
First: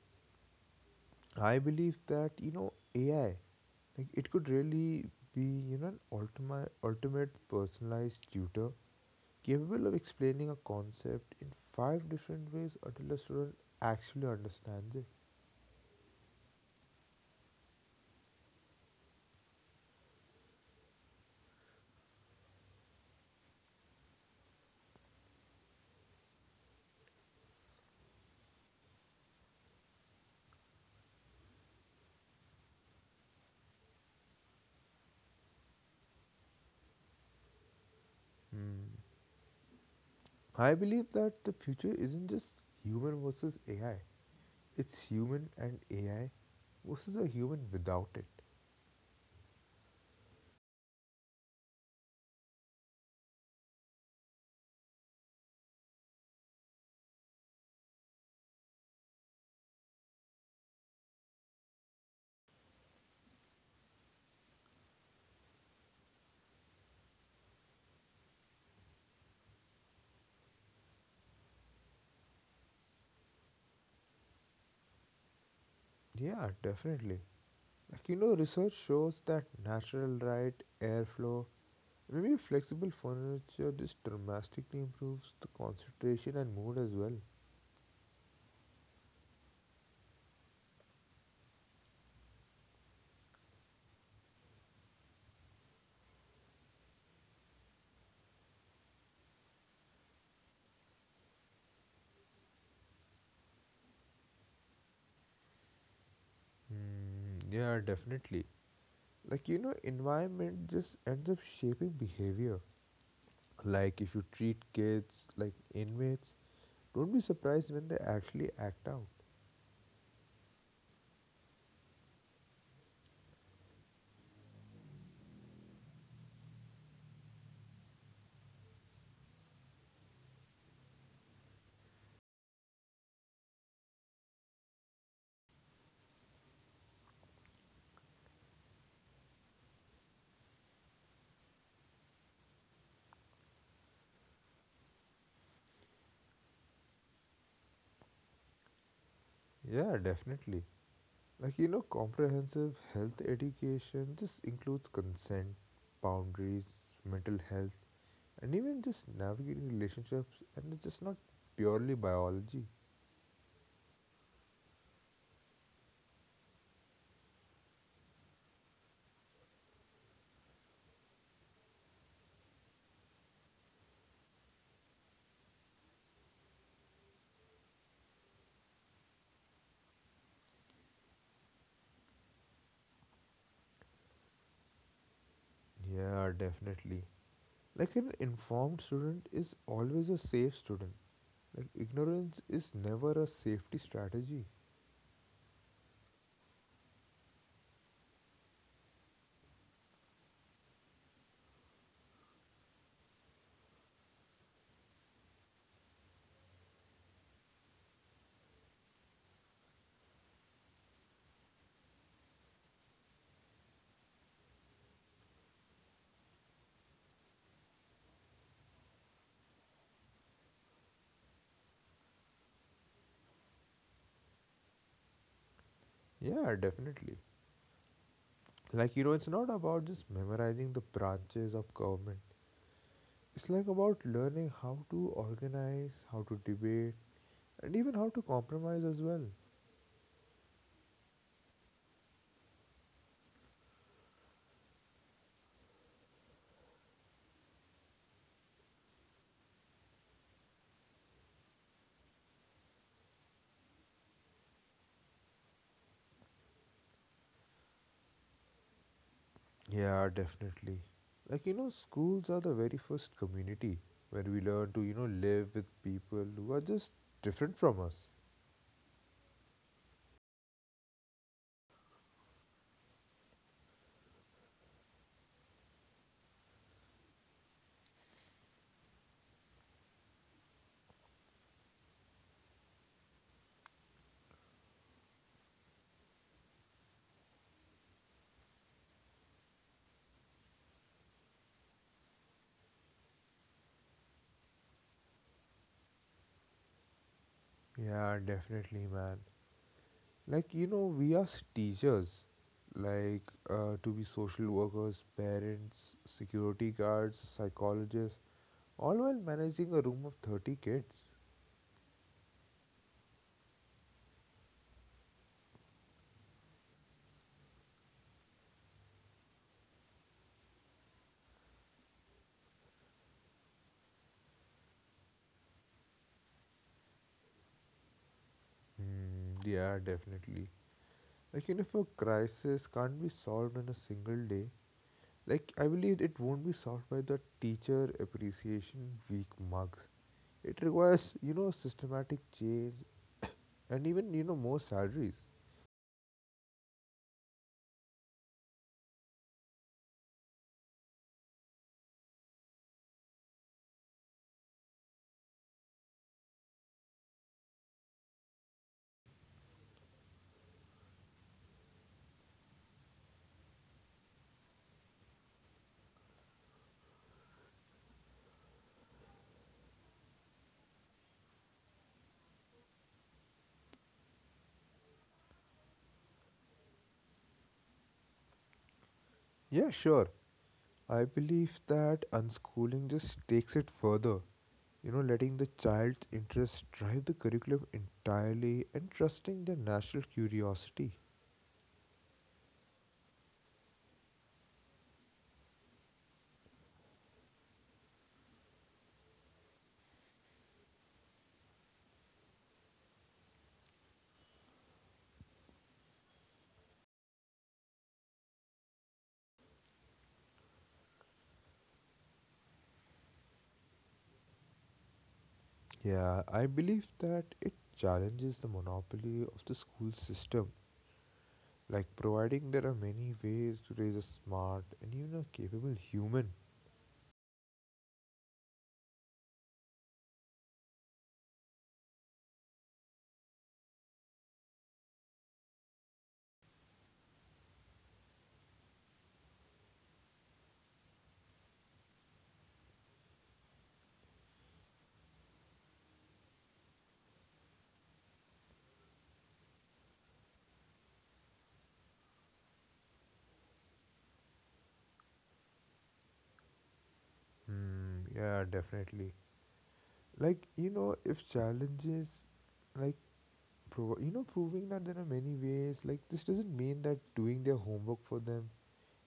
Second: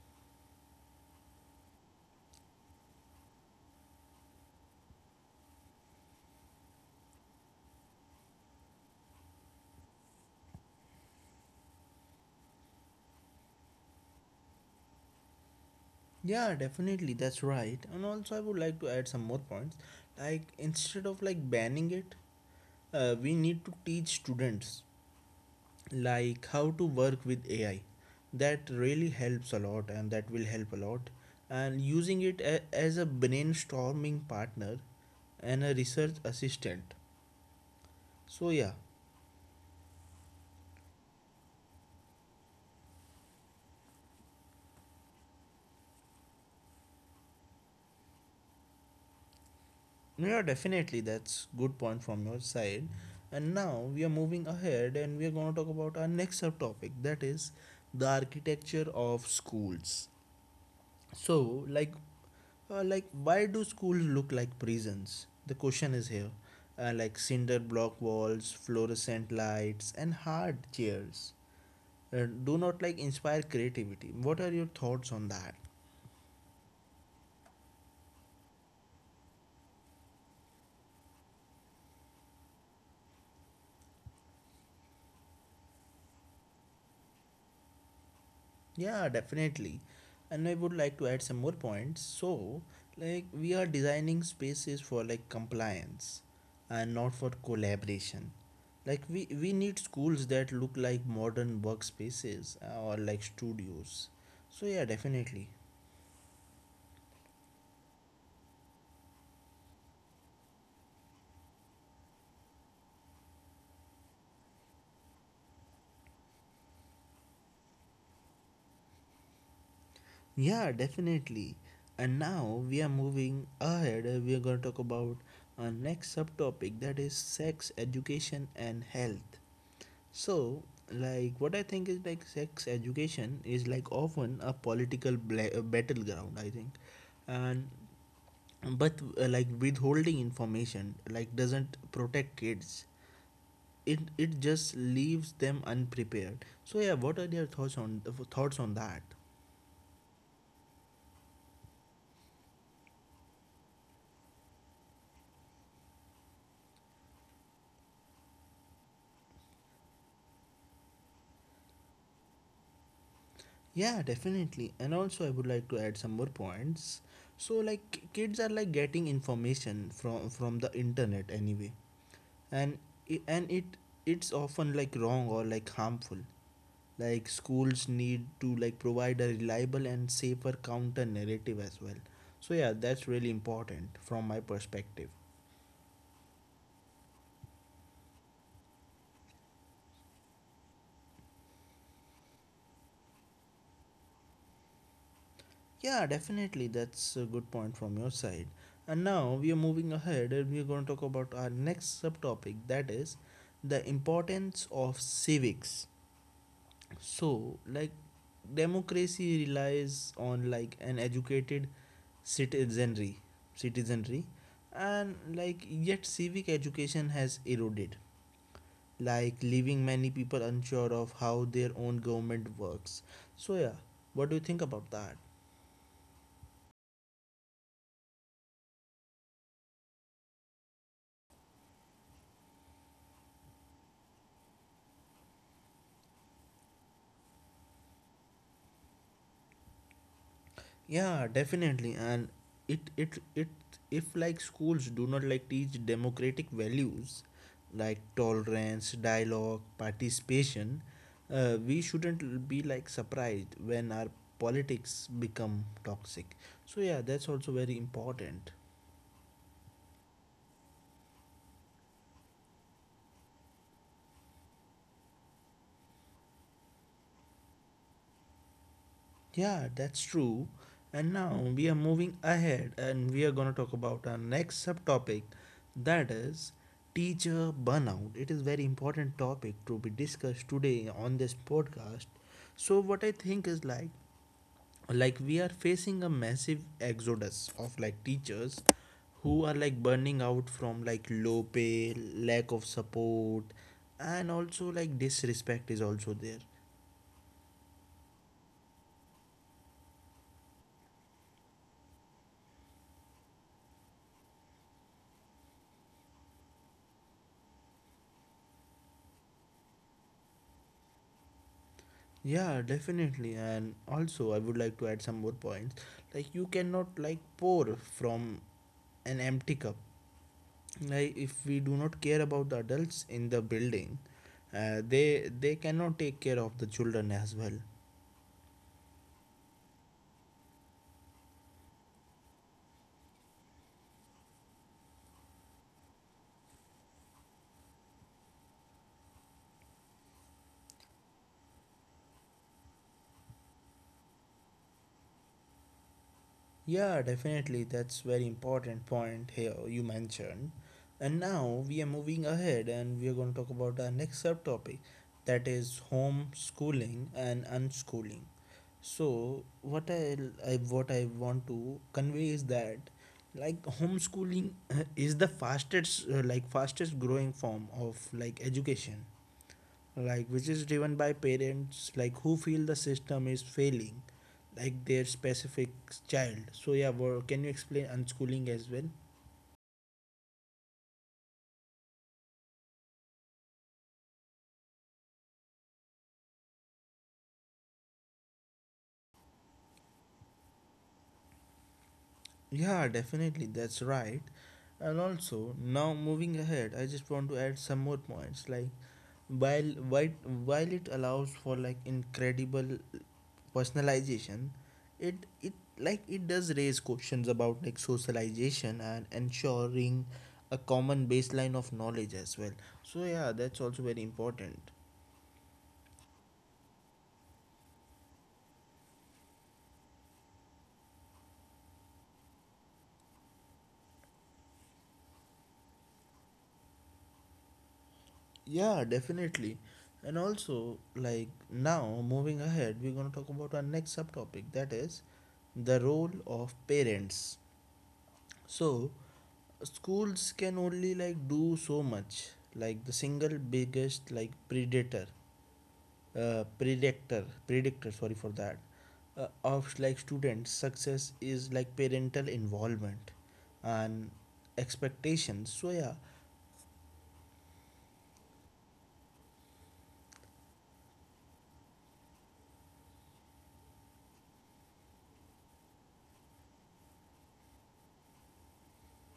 I believe that you know A I, like it could really be you know an ultimate ultimate personalized tutor capable of explaining a concept in five different ways until a student actually understands it. Yeah, definitely, that's right. And also, I would like to add some more points. Like instead of like banning it, uh, we need to teach students like how to work with A I. That really helps a lot, and that will help a lot. And using it a- as a brainstorming partner and a research assistant. So yeah. Hmm. I believe that the future isn't just human versus A I, it's human and A I versus a human without it. Yeah, definitely. That's good point from your side. And now we are moving ahead and we are going to talk about our next subtopic that is the architecture of schools. So, like uh, like why do schools look like prisons? The question is here. Uh, like cinder block walls, fluorescent lights and hard chairs. Uh, do not like inspire creativity. What are your thoughts on that? Yeah, definitely. Like, you know, research shows that natural light, airflow, maybe flexible furniture just dramatically improves the concentration and mood as well. Yeah, definitely. And I would like to add some more points. So, like, we are designing spaces for like compliance and not for collaboration. Like, we, we need schools that look like modern workspaces uh, or like studios. So, yeah, definitely. Hmm, yeah, definitely. Like you know environment just ends up shaping behavior. Like if you treat kids like inmates don't be surprised when they actually act out. Yeah, definitely. And now we are moving ahead. uh, We are going to talk about our next subtopic that is sex education and health. So, like, what I think is like sex education is like often a political bla- uh, battleground, I think. And but uh, like withholding information like doesn't protect kids. It it just leaves them unprepared. So yeah, what are your thoughts on thoughts on that? Yeah, definitely. Like you know comprehensive health education just includes consent, boundaries, mental health, and even just navigating relationships, and it's just not purely biology. Yeah, definitely. And also I would like to add some more points. So like k- kids are like getting information from from the internet anyway. and i- and it it's often like wrong or like harmful. Like schools need to like provide a reliable and safer counter narrative as well. So yeah, that's really important from my perspective. Yeah, definitely. Like an informed student is always a safe student. Like ignorance is never a safety strategy. Yeah, definitely, that's a good point from your side. And now we are moving ahead and we're going to talk about our next subtopic, that is the importance of civics. So like democracy relies on like an educated citizenry, citizenry and like yet civic education has eroded, like leaving many people unsure of how their own government works. So yeah, what do you think about that? Yeah, definitely. Like, you know, it's not about just memorizing the branches of government. It's like about learning how to organize, how to debate, and even how to compromise as well. Yeah, definitely. And it it it if like schools do not like teach democratic values, like tolerance, dialogue, participation, uh, we shouldn't be like surprised when our politics become toxic. So yeah, that's also very important. Yeah, definitely. Like, you know, schools are the very first community where we learn to, you know, live with people who are just different from us. Yeah, that's true. And now we are moving ahead and we are going to talk about our next subtopic, that is teacher burnout. It is very important topic to be discussed today on this podcast. So what I think is like like we are facing a massive exodus of like teachers who are like burning out from like low pay, lack of support, and also like disrespect is also there. Yeah, definitely, man. Like, you know, we as teachers, like, uh, to be social workers, parents, security guards, psychologists, all while managing a room of thirty kids. Yeah, definitely. And also, I would like to add some more points. Like, you cannot like pour from an empty cup. Like, if we do not care about the adults in the building, uh, they they cannot take care of the children as well. Mm, yeah, definitely. Like, and if a crisis can't be solved in a single day, like, I believe it won't be solved by the teacher appreciation week mugs. It requires, you know, systematic change and even, you know, more salaries. Yeah, definitely. That's very important point here you mentioned. And now we are moving ahead and we are going to talk about our next subtopic, that is homeschooling and unschooling. So what I, I what I want to convey is that like homeschooling uh, is the fastest uh, like fastest growing form of like education, like which is driven by parents like who feel the system is failing like their specific child. So yeah, wha- can you explain unschooling as well? Yeah, sure. I believe that unschooling just takes it further. You know, letting the child's interests drive the curriculum entirely and trusting their natural curiosity. Yeah, definitely, that's right. And also, now moving ahead, I just want to add some more points. Like, while while while it allows for like incredible personalization, it it like it does raise questions about like socialization and ensuring a common baseline of knowledge as well. So yeah, that's also very important. Yeah, I believe that it challenges the monopoly of the school system, like providing there are many ways to raise a smart and even a capable human. Yeah, definitely. And also, like now, moving ahead, we're going to talk about our next subtopic, that is the role of parents. So, schools can only like do so much. Like the single biggest like predator, uh, predictor, predictor, sorry for that, uh, of like students' success is like parental involvement and expectations. So, yeah. Hmm, yeah, definitely. Like, you know, if challenges, like, pro- you know, proving that there are many ways, like, this doesn't mean that doing their homework for them.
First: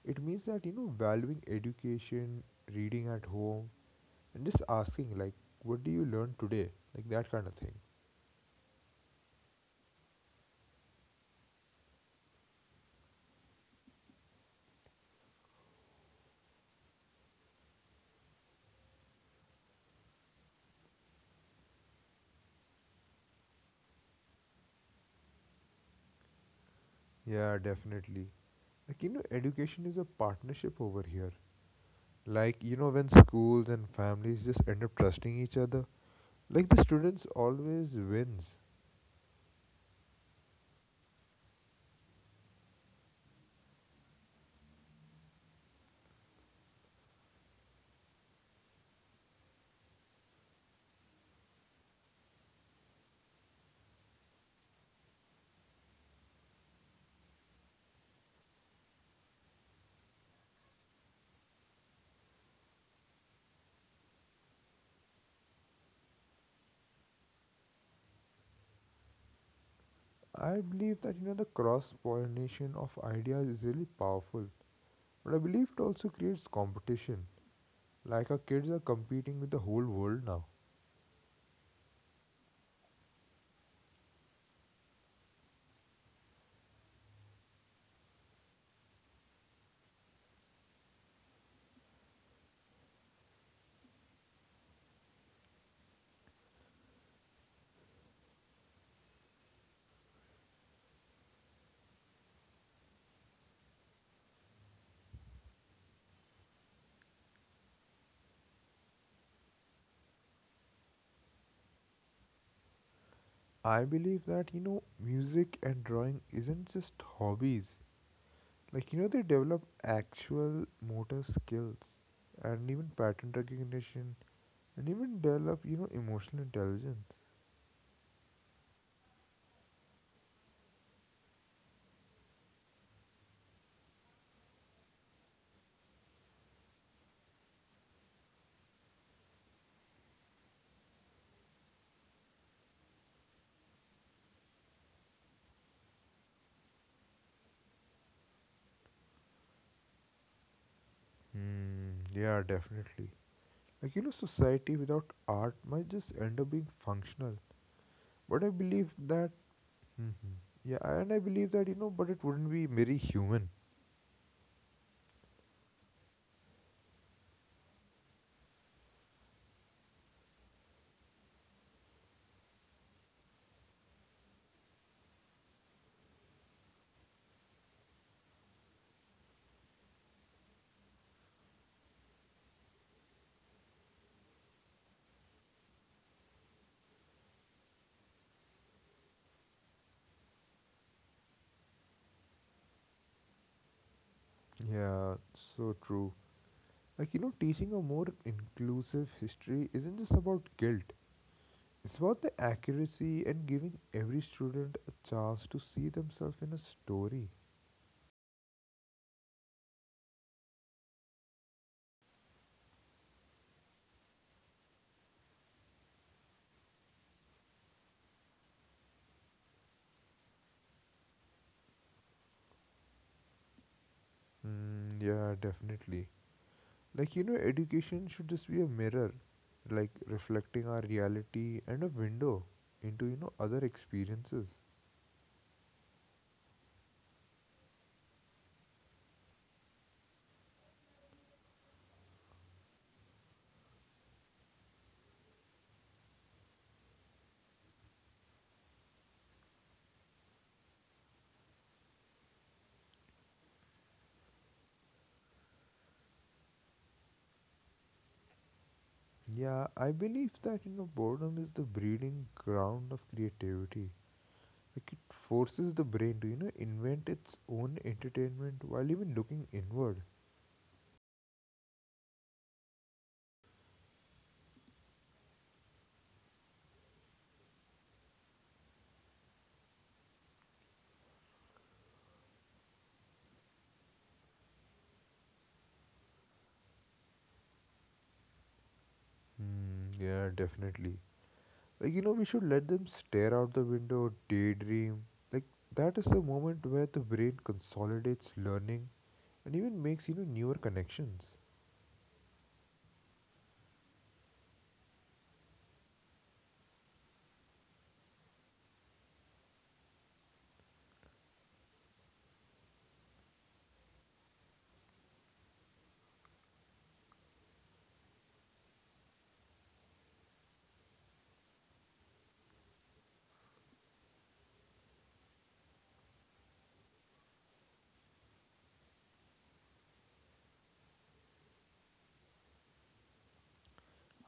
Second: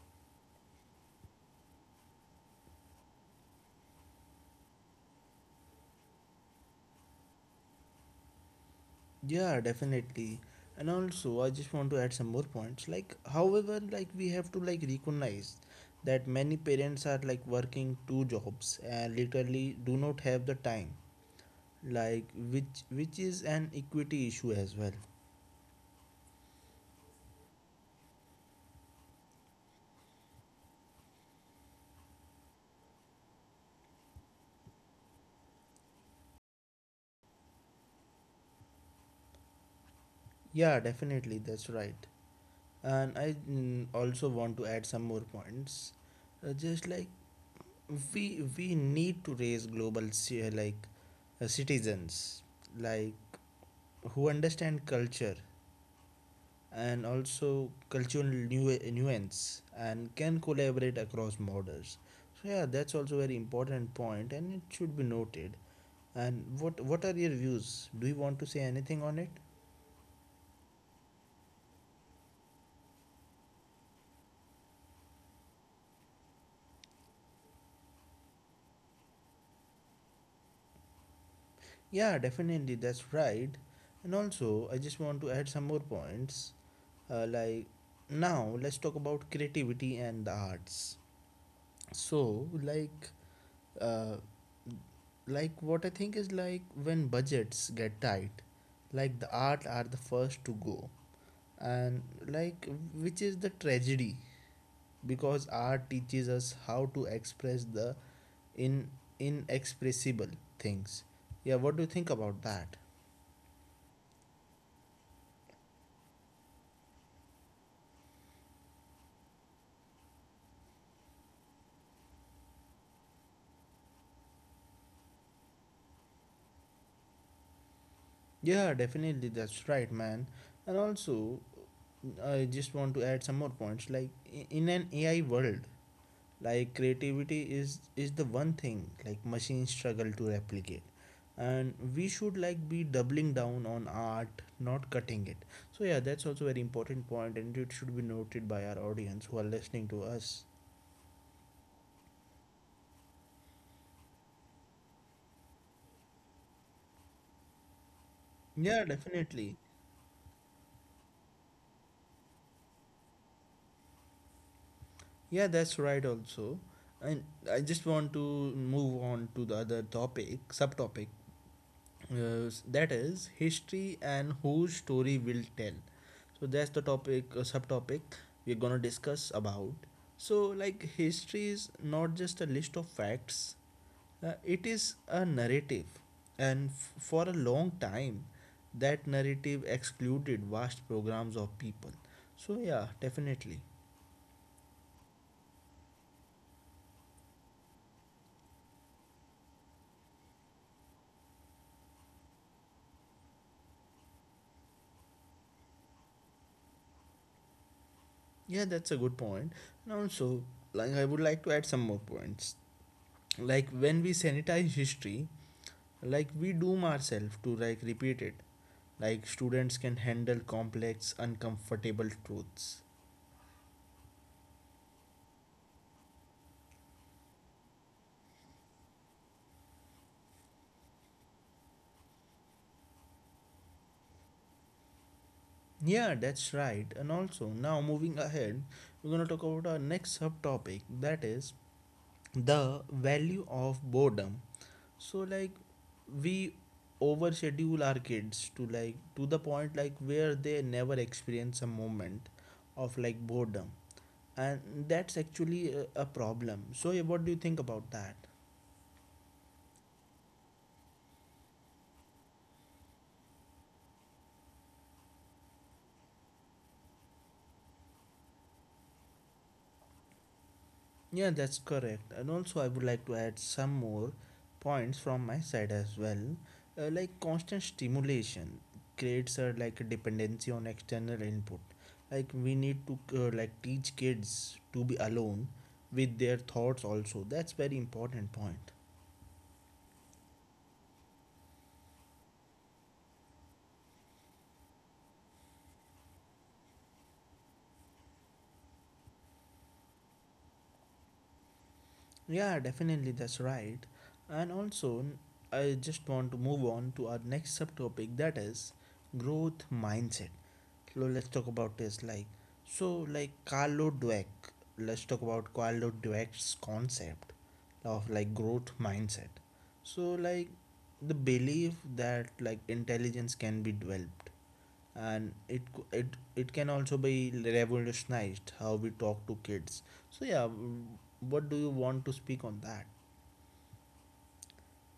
It means that, you know, valuing education, reading at home, and just asking, like, what do you learn today? Like, that kind of thing. Yeah, definitely. And also, I just want to add some more points. Like, however, like we have to like recognize that many parents are like working two jobs and literally do not have the time. Like, which which is an equity issue as well. Yeah, definitely. Like, you know, education is a partnership over here. Like, you know, when schools and families just end up trusting each other, like the students always wins. Yeah, definitely, that's right. And I mm, also want to add some more points. Uh, just like we we need to raise global ci- like uh, citizens like who understand culture and also cultural nu- nuance and can collaborate across borders. So yeah, that's also very important point and it should be noted. And what what are your views? Do you want to say anything on it? I believe that, you know, the cross pollination of ideas is really powerful. But I believe it also creates competition. Like, our kids are competing with the whole world now. Yeah, definitely, that's right. And also I just want to add some more points. Uh, like now let's talk about creativity and the arts. So like, uh, like what I think is like when budgets get tight, like the art are the first to go. And like, which is the tragedy, because art teaches us how to express the in inexpressible things. Yeah, what do you think about that? I believe that, you know, music and drawing isn't just hobbies, like you know they develop actual motor skills and even pattern recognition and even develop you know emotional intelligence. Yeah, definitely, that's right, man. And also I just want to add some more points. Like i- in an AI world, like creativity is is the one thing like machines struggle to replicate, and we should like be doubling down on art, not cutting it. So yeah, that's also very important point and it should be noted by our audience who are listening to us. Hmm, yeah, definitely. Like, you know, society without art might just end up being functional. But I Yeah, believe that, definitely. Mhm. Yeah, and I believe that, you know, but it wouldn't be very human. Yeah, that's right also. And I just want to move on to the other topic subtopic, uh, that is history and whose story will tell. So that's the topic, uh, subtopic we're gonna discuss about. So like history is not just a list of facts, uh, it is a narrative. And f- for a long time that narrative excluded vast programs of people. So yeah, definitely. Yeah, so true. Like, you know, teaching a more inclusive history isn't just about guilt. It's about the accuracy and giving every student a chance to see themselves in a story. Yeah, that's a good point point. And also, like I would like to add some more points. Like when we sanitize history, like we doom ourselves to like repeat it. Like students can handle complex uncomfortable truths. Mm, yeah, definitely. Like, you know, education should just be a mirror, like reflecting our reality and a window into, you know, other experiences. Yeah, that's right. And also now moving ahead, we're going to talk about our next subtopic, that is the value of boredom. So like we overschedule our kids to like to the point like where they never experience a moment of like boredom. And that's actually a, a problem. So yeah, what do you think about that? Yeah, I believe that, you know, boredom is the breeding ground of creativity. Like, it forces the brain to, you know, invent its own entertainment while even looking inward. Yeah, that's correct. And also, I would like to add some more points from my side as well. Uh, like constant stimulation creates a like a dependency on external input. Like we need to uh, like teach kids to be alone with their thoughts also. That's very important point. Mm, yeah, definitely. Like, you know, we should let them stare out the window, daydream. Like, that is the moment where the brain consolidates learning and even makes, you know, newer connections. Yeah, definitely, that's right. And also, I just want to move on to our next subtopic, that is growth mindset. So let's talk about this. Like, so like Carlo Dweck. Let's talk about Carlo Dweck's concept of like growth mindset. So like the belief that like intelligence can be developed, and it c- it it can also be revolutionized how we talk to kids. So yeah, w- what do you want to speak on that?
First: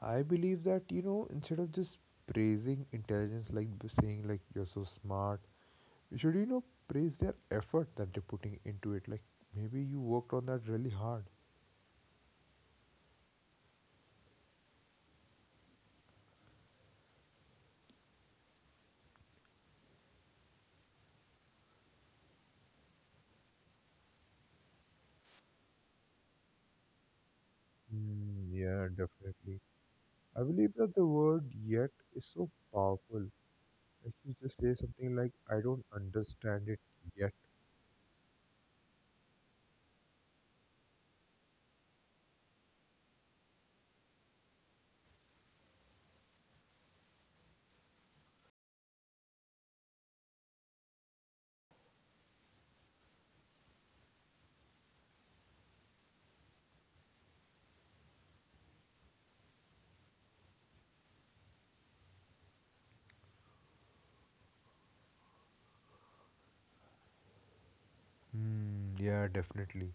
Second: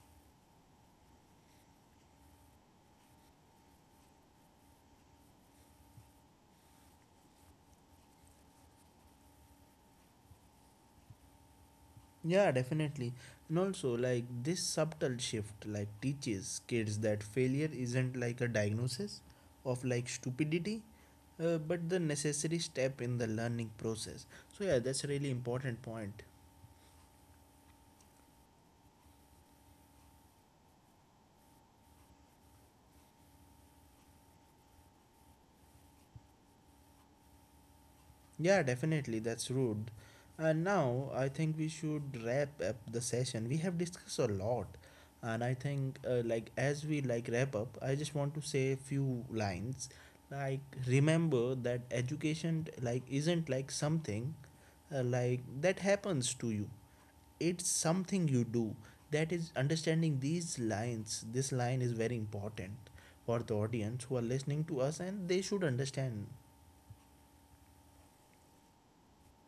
I believe that, you know, instead of just praising intelligence, like b- saying, like, you're so smart, we should, you know, praise their effort that they're putting into it. Like, maybe you worked on that really hard. Yeah, definitely. And also like this subtle shift like teaches kids that failure isn't like a diagnosis of like stupidity, uh, but the necessary step in the learning process. So yeah, that's a really important point. Mm, yeah, definitely. I believe that the word yet is so powerful. Like you just say something like, I don't understand it yet. Yeah, definitely. That's rude. And now I think we should wrap up the session. We have discussed a lot, and I think uh, like as we like wrap up, I just want to say a few lines. Like remember that education like isn't like something uh, like that happens to you. It's something you do. That is understanding these lines. This line is very important for the audience who are listening to us, and they should understand. Hmm. Yeah, definitely.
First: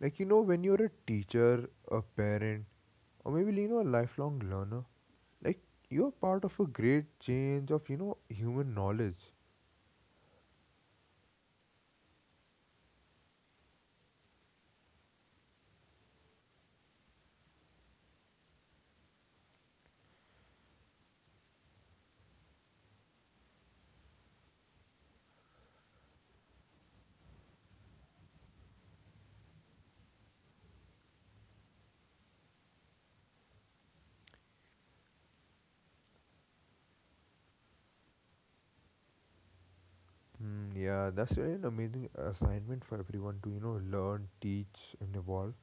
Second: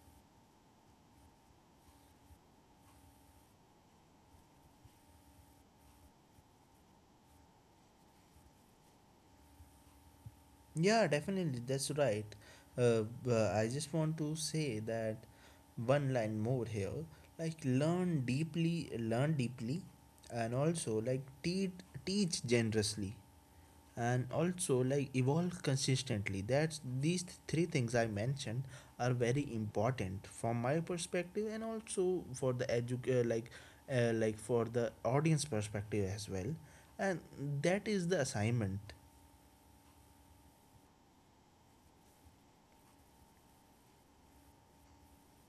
Like, you know, when you're a teacher, a parent, or maybe, you know, a lifelong learner, like, you're part of a great change of, you know, human knowledge. Yeah, definitely. That's right. Uh, but I just want to say that one line more here. Like learn deeply, learn deeply, and also like teach teach generously, and also like evolve consistently. That's these three things I mentioned are very important from my perspective, and also for the edu- uh, like uh, like for the audience perspective as well. And that is the assignment. Hmm. Yeah, that's really an amazing assignment for everyone to, you know, learn, teach, and evolve.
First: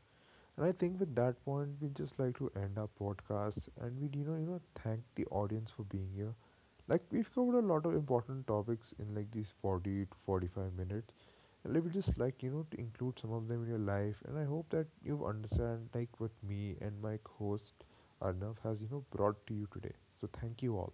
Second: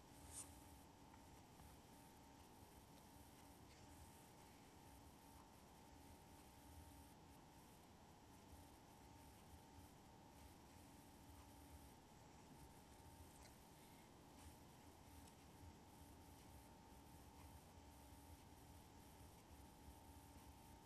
And I think with that point, we just like to end our podcast and we you know, you know, thank the audience for being here. Like we've covered a lot of important topics in like these forty to forty-five minutes, and let me just like you know to include some of them in your life. And I hope that you understand like what me and my host Arnav has you know brought to you today. So thank you all.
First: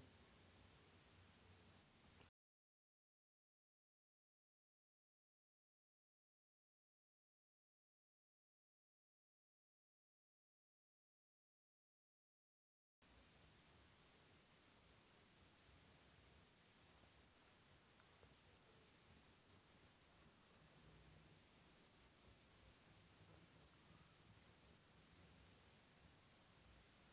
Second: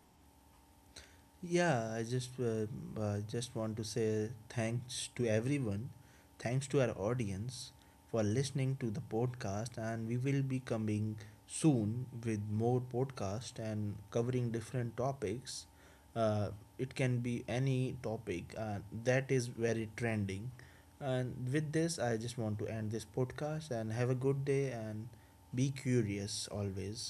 Yeah, I just uh, uh, just want to say thanks to everyone, thanks to our audience for listening to the podcast, and we will be coming soon with more podcast and covering different topics. Uh, it can be any topic uh, that is very trending, and with this, I just want to end this podcast and have a good day and be curious always.